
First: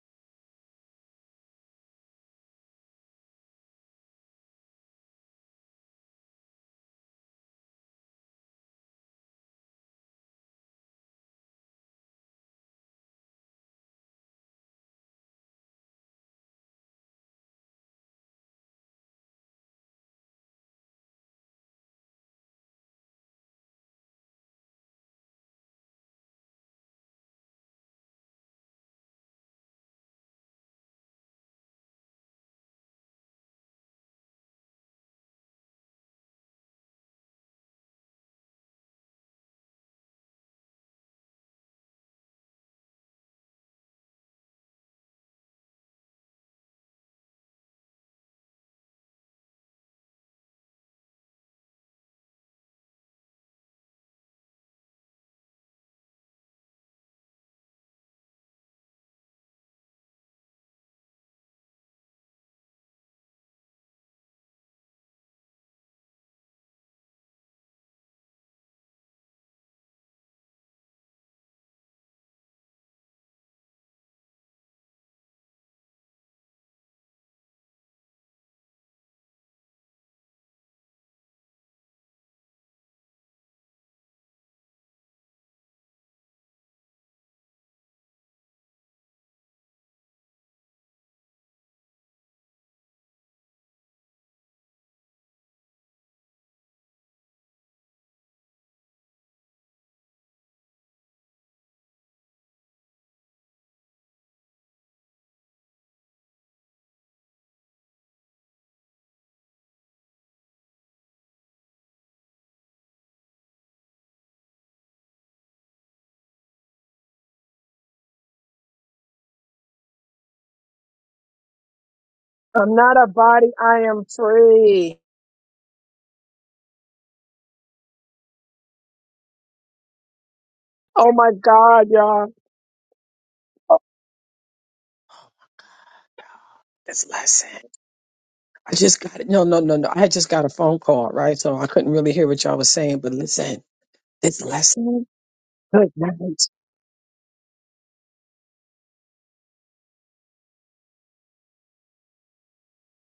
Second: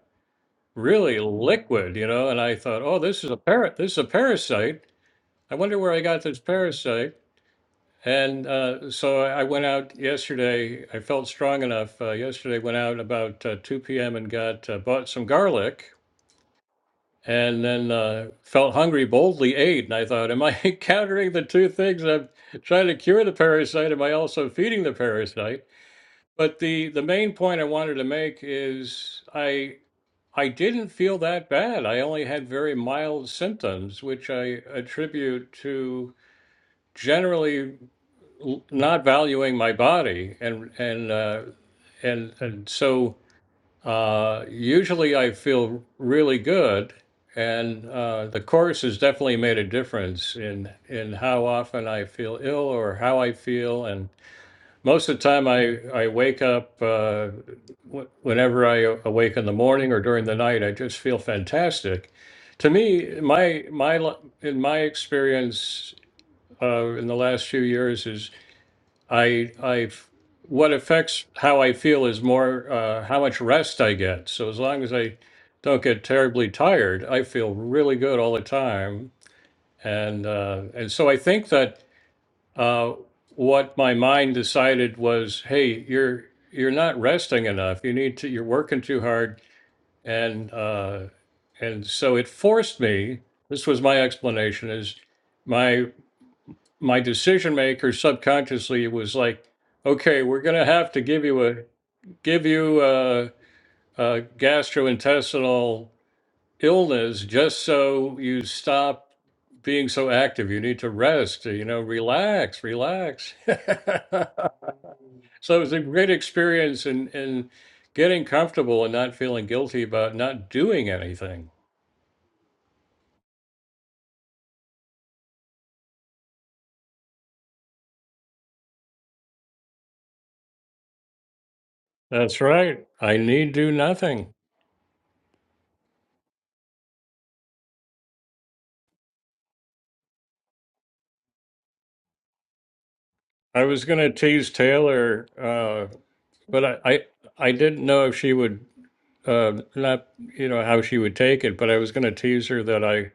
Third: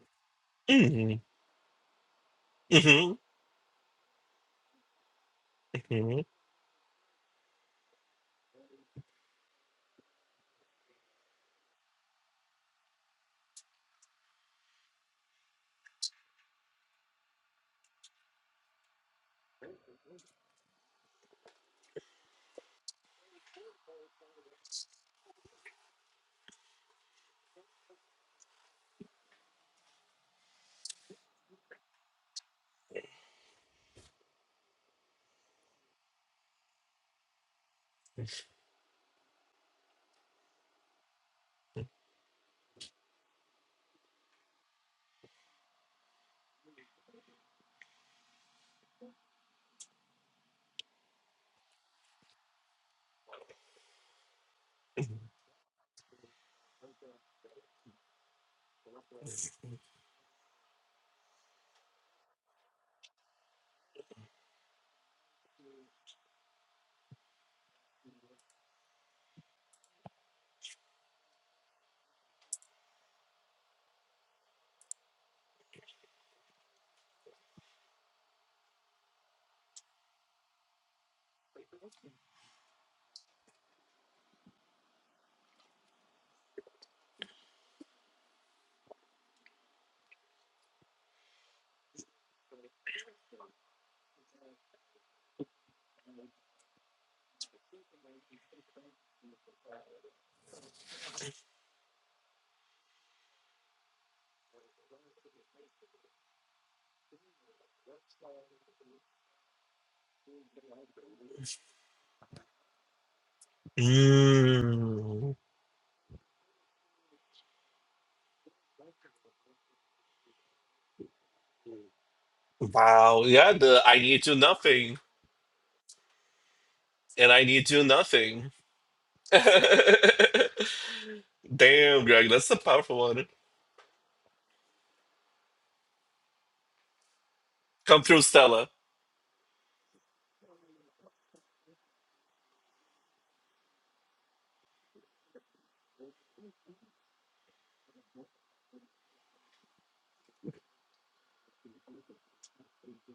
B: Mm-hmm.
A: really liquid, you know, and I thought, "Oh, this
B: hmm
A: is a parrot. This is a parasite. I wonder where I got this parasite." And uh, so I I went out yesterday. I felt strong enough uh, yesterday. Went out about uh, 2 p.m. and got uh, bought some garlic, and then uh, felt hungry. Boldly ate, and I thought, "Am I countering the two things? I'm trying to cure the parasite. Am I also feeding the parasite?" But the the main point I wanted to make is I. I didn't feel that bad. I only had very mild symptoms, which I attribute to generally l- not valuing my body, and and uh, and and so uh, usually I feel really good, and uh, the course has definitely made a difference in in how often I feel ill or how I feel, And most of the time I, I wake up uh, wh- whenever I awake in the morning or during the night, I just feel fantastic. To me, my my li- in my experience uh, in the last few years is I I've what affects how I feel is more uh, how much rest I get. So as long as I don't get terribly tired, I feel really good all the time. And uh, and so I think that uh, what my mind decided was, hey, you're you're not resting enough. You need to. You're working too hard, and uh, and so it forced me. This was my explanation: is my my decision maker subconsciously was like, okay, we're gonna have to give you a give you a, a gastrointestinal illness just so you stop being so active you need to rest you know relax relax
B: Mm.
A: So it was a great experience in in getting comfortable and not feeling guilty about not doing anything.
C: I'm not a
B: Wow.
C: body.
B: Yeah,
C: I
B: the I
C: am
B: need to
C: free.
B: nothing and I need to nothing. Damn,
C: Oh my God, y'all.
B: Greg,
A: That's
B: that's a
A: right.
B: powerful
A: I
B: one.
A: need do
C: Oh,
A: nothing.
C: This lesson.
B: Come through, Stella.
C: I just got it. No, no, no, no. I had just got a phone call, right? So I couldn't really hear what y'all was saying, but listen,
A: I was going to
C: this
A: tease
C: lesson.
A: Taylor, uh,
C: Good night.
A: but I, I I didn't know if she would uh, not you know how she would take it. But I was going to tease her that I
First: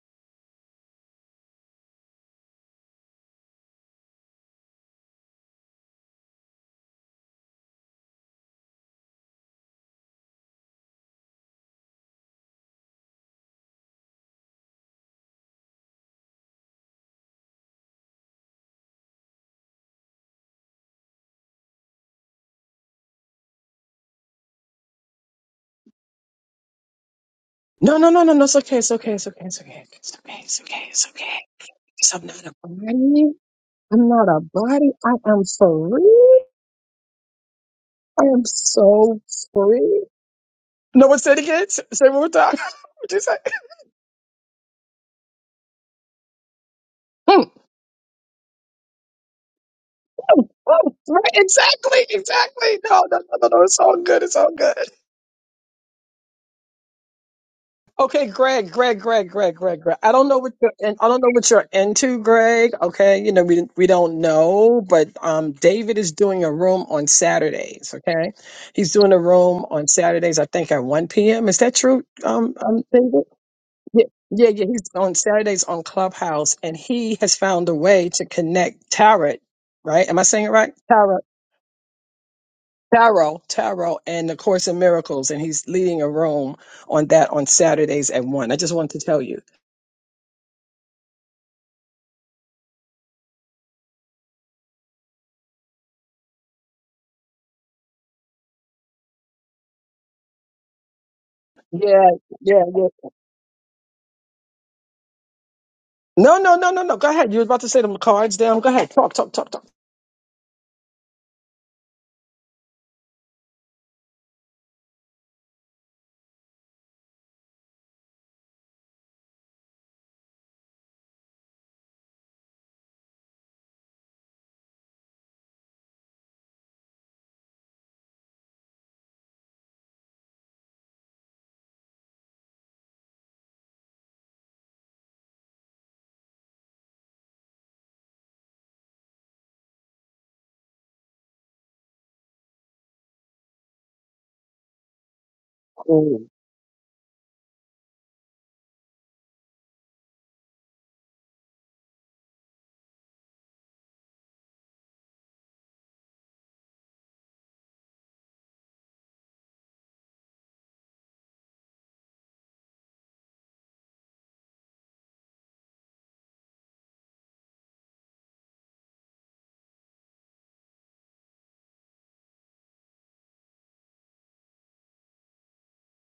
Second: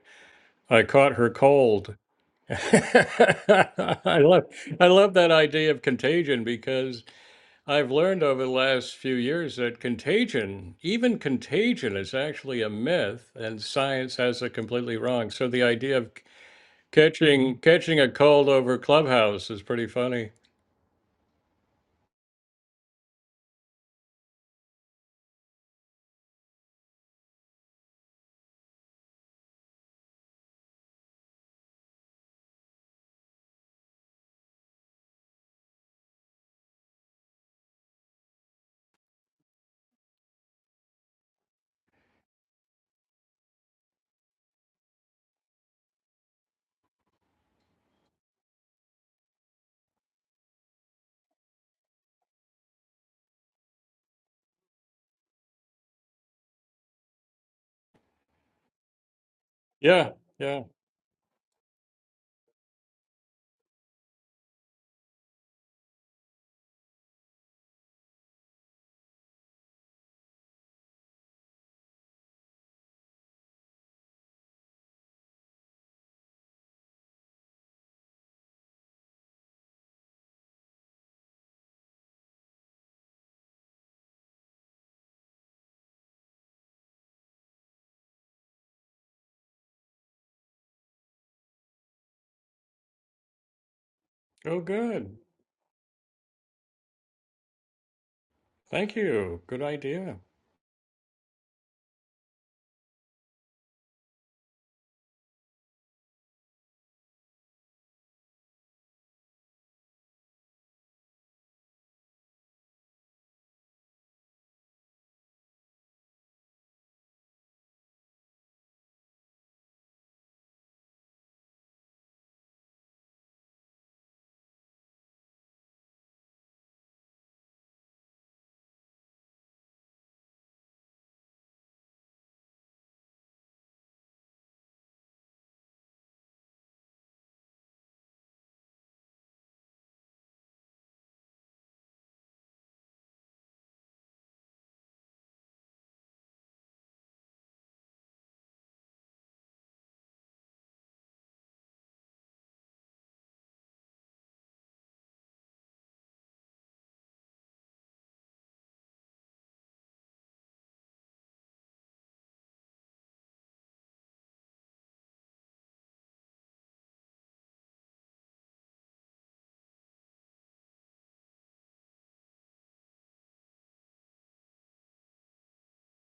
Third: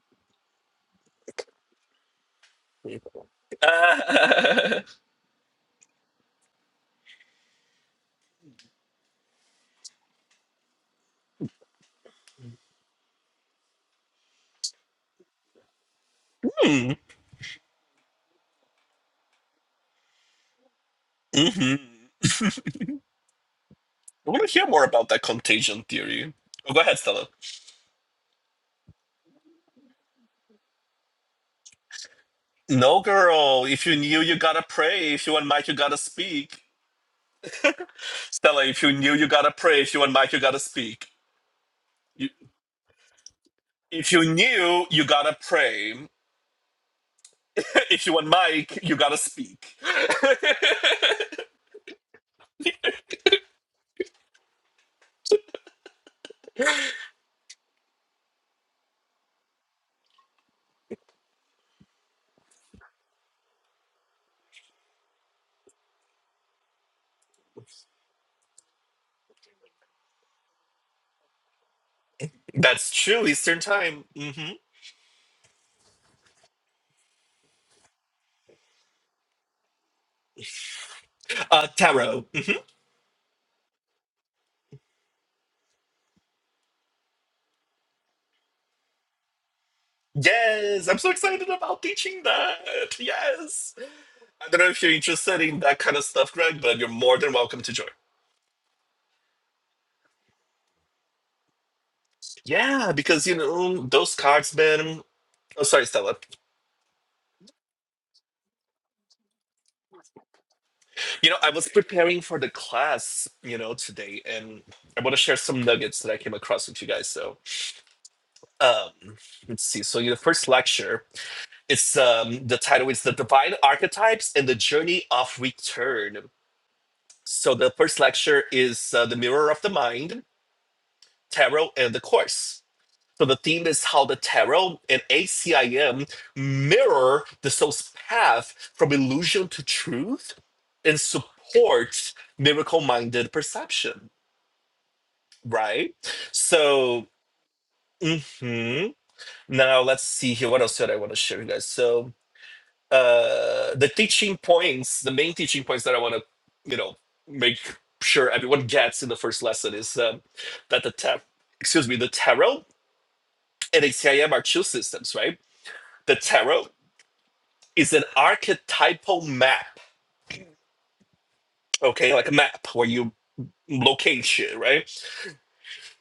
A: I caught her cold. I love
B: Uh,
A: I love that idea of contagion because I've learned over the last few years that contagion, even contagion, is actually a myth, and science has it completely wrong. So the idea of c-
B: hmm.
A: catching catching a cold over Clubhouse is pretty funny.
B: hmm I want to hear more about that contagion theory. Oh, go ahead, Stella.
C: No, no, no, no, no. It's okay. It's okay. It's okay. It's okay. It's okay. It's okay. It's okay. Because I'm not a
B: No,
C: body.
B: girl. If you
C: I'm
B: knew,
C: not
B: you
C: a
B: gotta
C: body.
B: pray. If
C: I
B: you
C: am
B: want Mike, you gotta
C: free.
B: speak.
C: I am
B: Stella, if you knew,
C: so
B: you gotta pray. If you
C: free.
B: want Mike, you gotta speak.
C: No one said it again. Say say it one
B: You,
C: more time. What'd you say?
B: if you knew, you gotta pray.
C: Hmm.
B: if you want Mike, you gotta speak.
C: Oh, oh, right, exactly. Exactly. No, no, no, no, no. It's all good. It's all good. Okay, Greg, Greg, Greg, Greg, Greg, Greg.
A: Yeah,
C: I don't know what
A: yeah.
C: you're in, I don't know what you're into, Greg. Okay, you know we we don't know, but um, David is doing a room on Saturdays. Okay, he's doing a room on Saturdays. I think at one p.m. Is that true, um, um
B: That's
C: David?
B: true. Eastern time.
C: Yeah, yeah,
B: hmm
C: yeah. He's on Saturdays on Clubhouse, and he has found a way to connect tarot. Right? Am I saying it right? Tarot.
B: Uh, tarot.
C: Tarot, tarot, and the Course in Miracles, and he's leading a room on that on Saturdays at one. I just wanted to tell you.
B: Yes, I'm so excited about teaching that. Yes. I
A: Oh,
B: don't know if you're
A: good.
B: interested in that kind of stuff, Greg, but you're more than welcome to join.
A: Thank you. Good idea.
C: Yeah, yeah, yeah.
B: Yeah, because you know those cards, man. Oh, sorry, Stella.
C: No, no, no, no, no. Go ahead. You were about to say them cards down. Go ahead. Talk, talk, talk, talk.
B: You know, I was preparing for the class, you know, today, and I want to share some nuggets that I came across with you guys. So, um, let's see. So, the first lecture, it's um, the title is "The Divine Archetypes and the Journey of Return." So, the first lecture is uh, "The Mirror of the Mind," Tarot, and the Course. So the theme is how the tarot and ACIM mirror the soul's path from illusion to truth and supports miracle-minded perception, right?
C: Mm.
B: So mhm. now let's see here. What else did I want to share, you guys? So uh the teaching points, the main teaching points that I want to, you know, make sure everyone gets in the first lesson is um, that the tar- excuse me, the tarot and ACIM are two systems, right? The tarot is an archetypal map, okay, like a map where you locate shit, right?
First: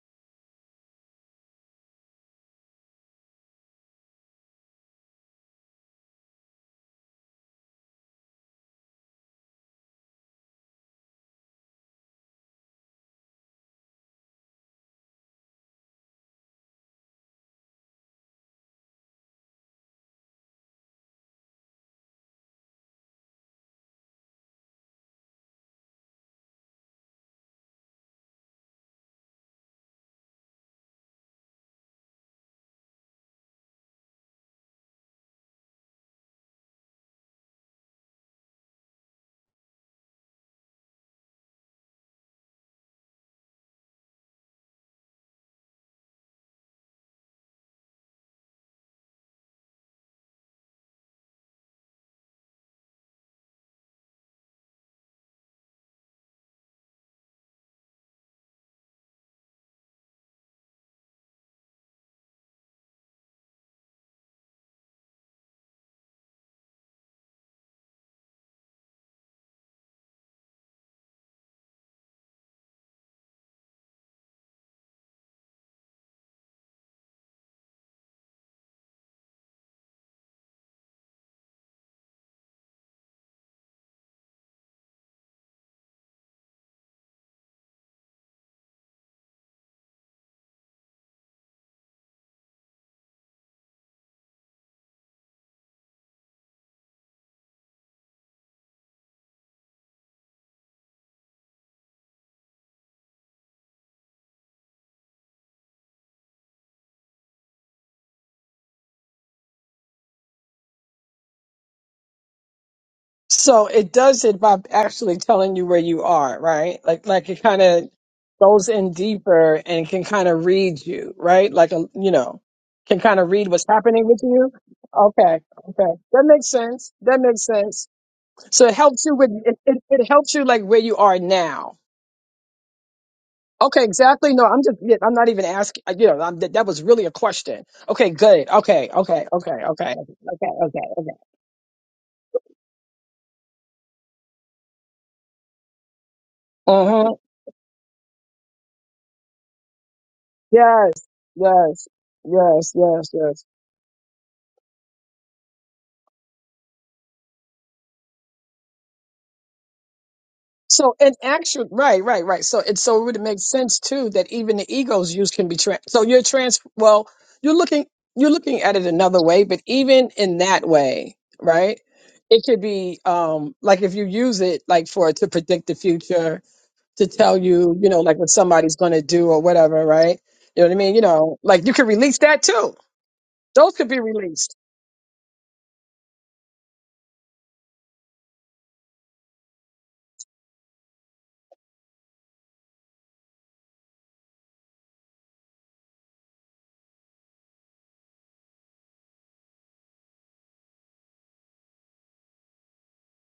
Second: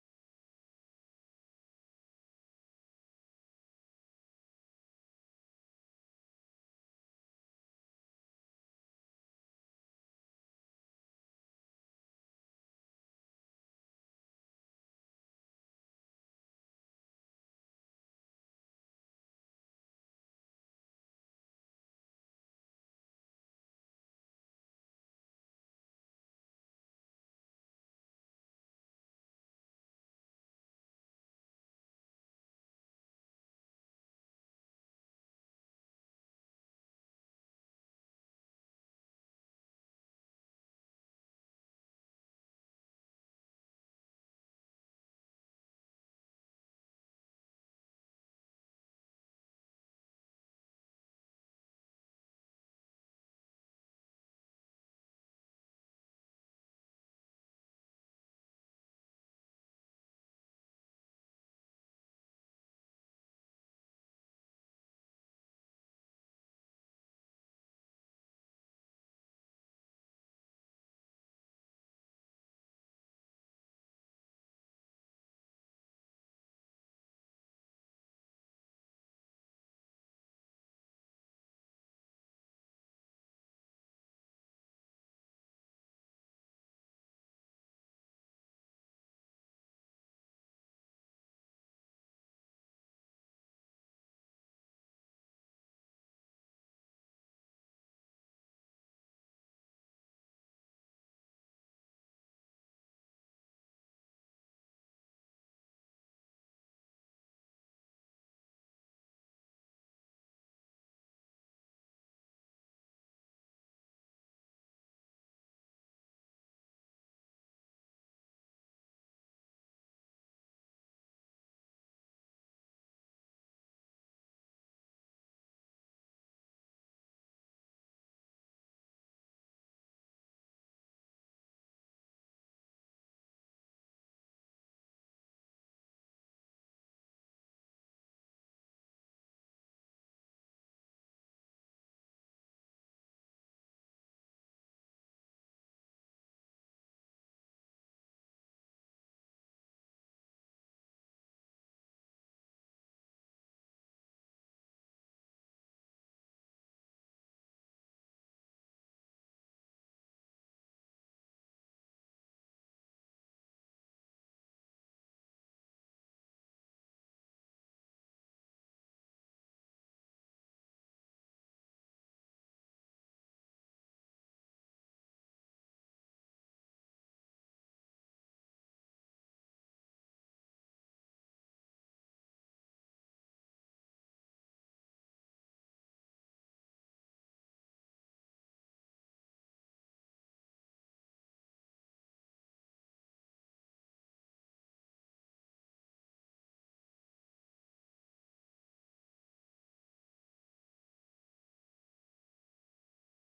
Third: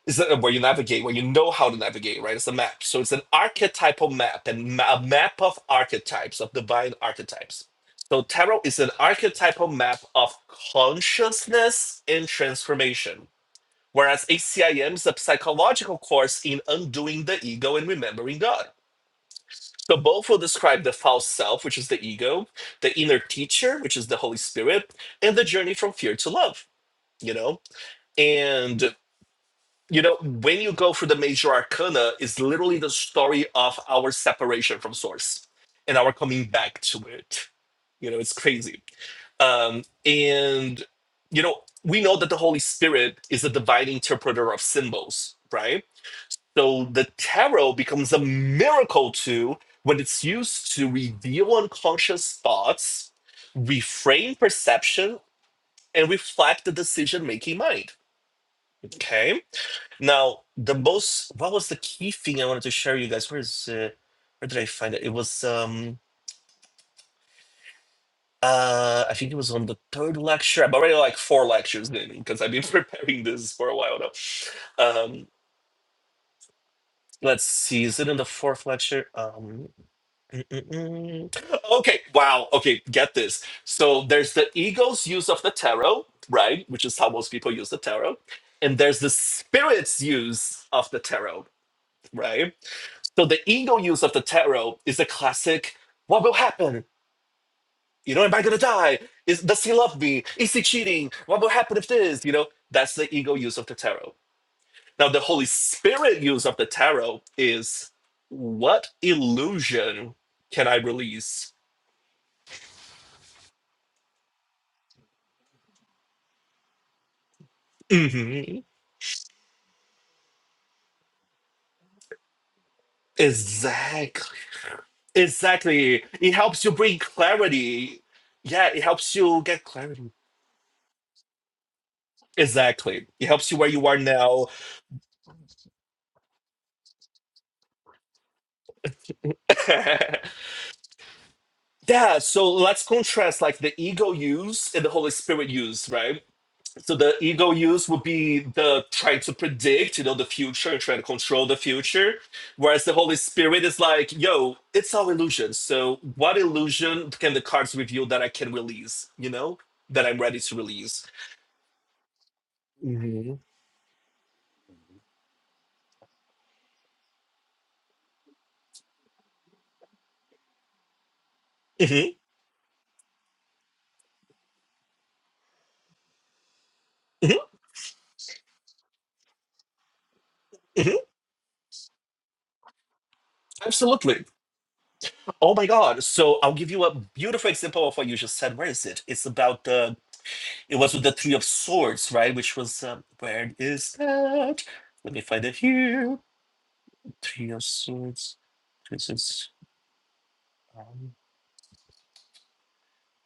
B: Is that where you navigate, where you know how to navigate, right? It's a map. So it's an archetypal map and ma- a map of archetypes, of divine archetypes. So tarot is an archetypal map of consciousness and transformation, whereas ACIM is a psychological course in undoing the ego and remembering God. So both will describe the false self, which is the ego, the inner teacher, which is the Holy Spirit, and the journey from fear to love, you know? And you know, when you go through the major arcana, is literally the story of our separation from source and our coming back to it. You know, it's crazy. Um, and you know, we know that the Holy Spirit is the divine interpreter of symbols, right? So the tarot becomes a miracle tool when it's used to reveal unconscious thoughts, reframe perception, and reflect the decision making mind. Okay. Now, the most, what was the key thing I wanted to share you guys? Where is it? Where did I find it? It was, um, uh, I think it was on the third lecture. I'm already like four lectures in because I've been preparing this for a while now. Um, let's see, is it in the fourth lecture? Um. Mm-mm-mm. Okay, wow. Okay, get this. So there's the ego's use of the tarot, right? Which is how most people use the tarot. And there's the spirit's use of the tarot, right? So the ego use of the tarot is the classic what will happen? You know, am I gonna die? Is does he love me? Is he cheating? What will happen if this? You know, that's the ego use of the tarot. Now the Holy Spirit use of the tarot is what illusion can I release?
C: So it does it by actually telling you where you are, right? Like, like it kind of
B: Mhm.
C: goes in deeper and can kind of read you, right? Like, a, you know, can kind of read what's happening with
B: Exactly.
C: you. Okay, okay,
B: Exactly.
C: that
B: It
C: makes
B: helps you
C: sense.
B: bring
C: That makes sense.
B: clarity.
C: So
B: Yeah,
C: it
B: it
C: helps
B: helps
C: you with
B: you
C: it,
B: get
C: it. It
B: clarity.
C: helps you like where you are now
B: Exactly. It helps you where
C: Okay,
B: you are
C: exactly. No,
B: now.
C: I'm just, yeah, I'm not even asking, uh, you know, I'm, that, that was really a question. Okay, good. Okay, okay, okay, okay,
B: yeah,
C: okay, okay, okay.
B: so let's contrast like the ego use and the Holy Spirit use, right? So
C: Uh-huh.
B: the ego use would be the trying to predict, you know, the future and trying
C: Yes,
B: to control the
C: yes,
B: future.
C: yes,
B: Whereas the
C: yes,
B: Holy
C: yes.
B: Spirit is like, yo, it's all illusion. So what illusion can the cards reveal that I can release, you know, that I'm ready to
C: So,
B: release?
C: in actual, right, right, right. So, it, so it would make sense too that even the ego's use can be trans. So you're trans, well, you're looking, you're looking at it another way, but even in that way, right?
B: Mhm,
C: It could be, um, like if you use it, like for, to predict the future to tell
B: mhm,
C: you, you know, like what somebody's going to do or whatever, right? You know what I mean?
B: mhm.
C: You know, like you can release that too. Those could be
B: Absolutely.
C: released.
B: Oh my God. So I'll give you a beautiful example of what you just said. Where is it? It's about the, it was with the Three of Swords, right? Which was, um, where is that? Let me find it here. Three of Swords. This is, um,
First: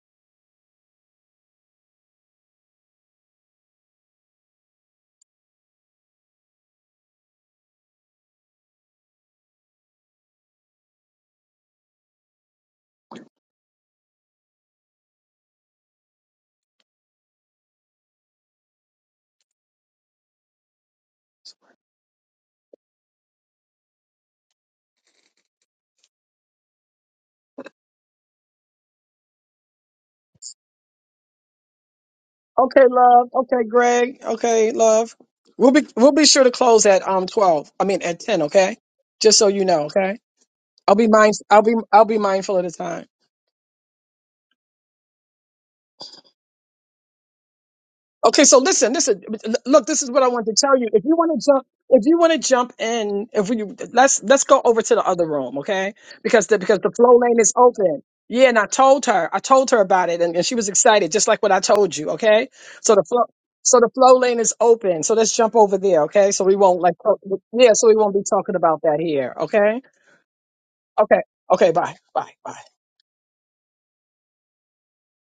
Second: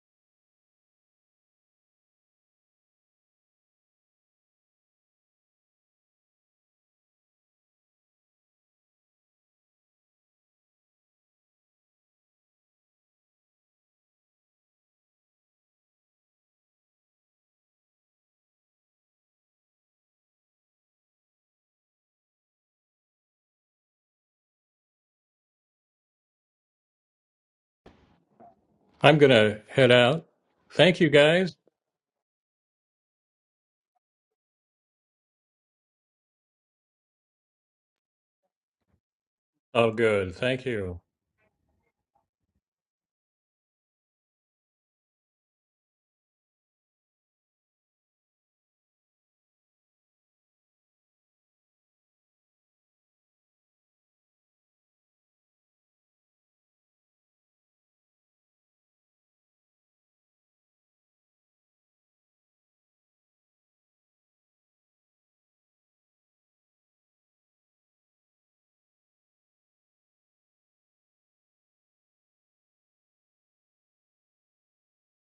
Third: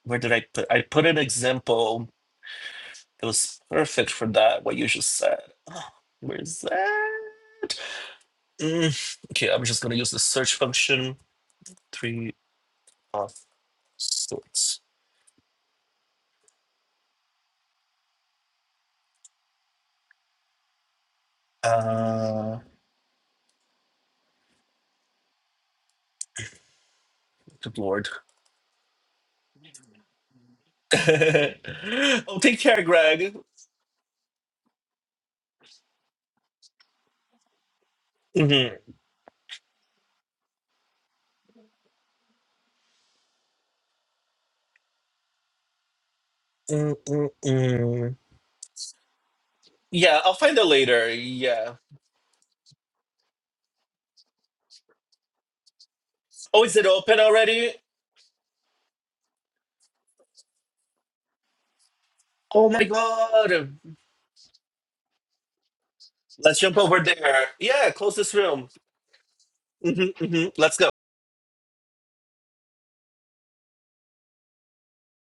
B: where did I put, I put an example that was perfect for that, what you just said. Oh, where is that? Mm, okay, I'm just going to use the search function. Three of Swords. Uh, good Lord.
A: I'm gonna head out. Thank you, guys.
B: oh, take care,
C: Okay, love.
B: Greg.
C: Okay, Greg. Okay, love. We'll be we'll be sure to close at um twelve. I mean at ten. Okay,
B: Mhm.
C: just so you know.
A: Oh,
C: Okay,
A: good. Thank
C: I'll
A: you.
C: be mind. I'll be I'll be mindful of the time.
B: mm mm mm.
C: Okay, so listen, listen. Look, this is
B: Yeah,
C: what I
B: I'll
C: want to
B: find it
C: tell you. If
B: later.
C: you want to jump,
B: Yeah.
C: if you want to jump in, if we let's let's go over to the other room, okay? Because the
B: Oh, is
C: because
B: it
C: the
B: open
C: flow lane is
B: already?
C: open. Yeah, and I told her, I told her about it, and, and she was excited, just like what I told you, okay?
B: Oh my
C: So the flow,
B: god.
C: so the flow lane is open. So let's jump over there, okay? So we
B: Let's jump
C: won't like,
B: over
C: talk-
B: there.
C: yeah, so
B: Yeah,
C: we won't
B: close
C: be
B: this
C: talking
B: room.
C: about that here, okay?
B: hmm hmm Let's go.
C: Okay, okay, bye, bye, bye.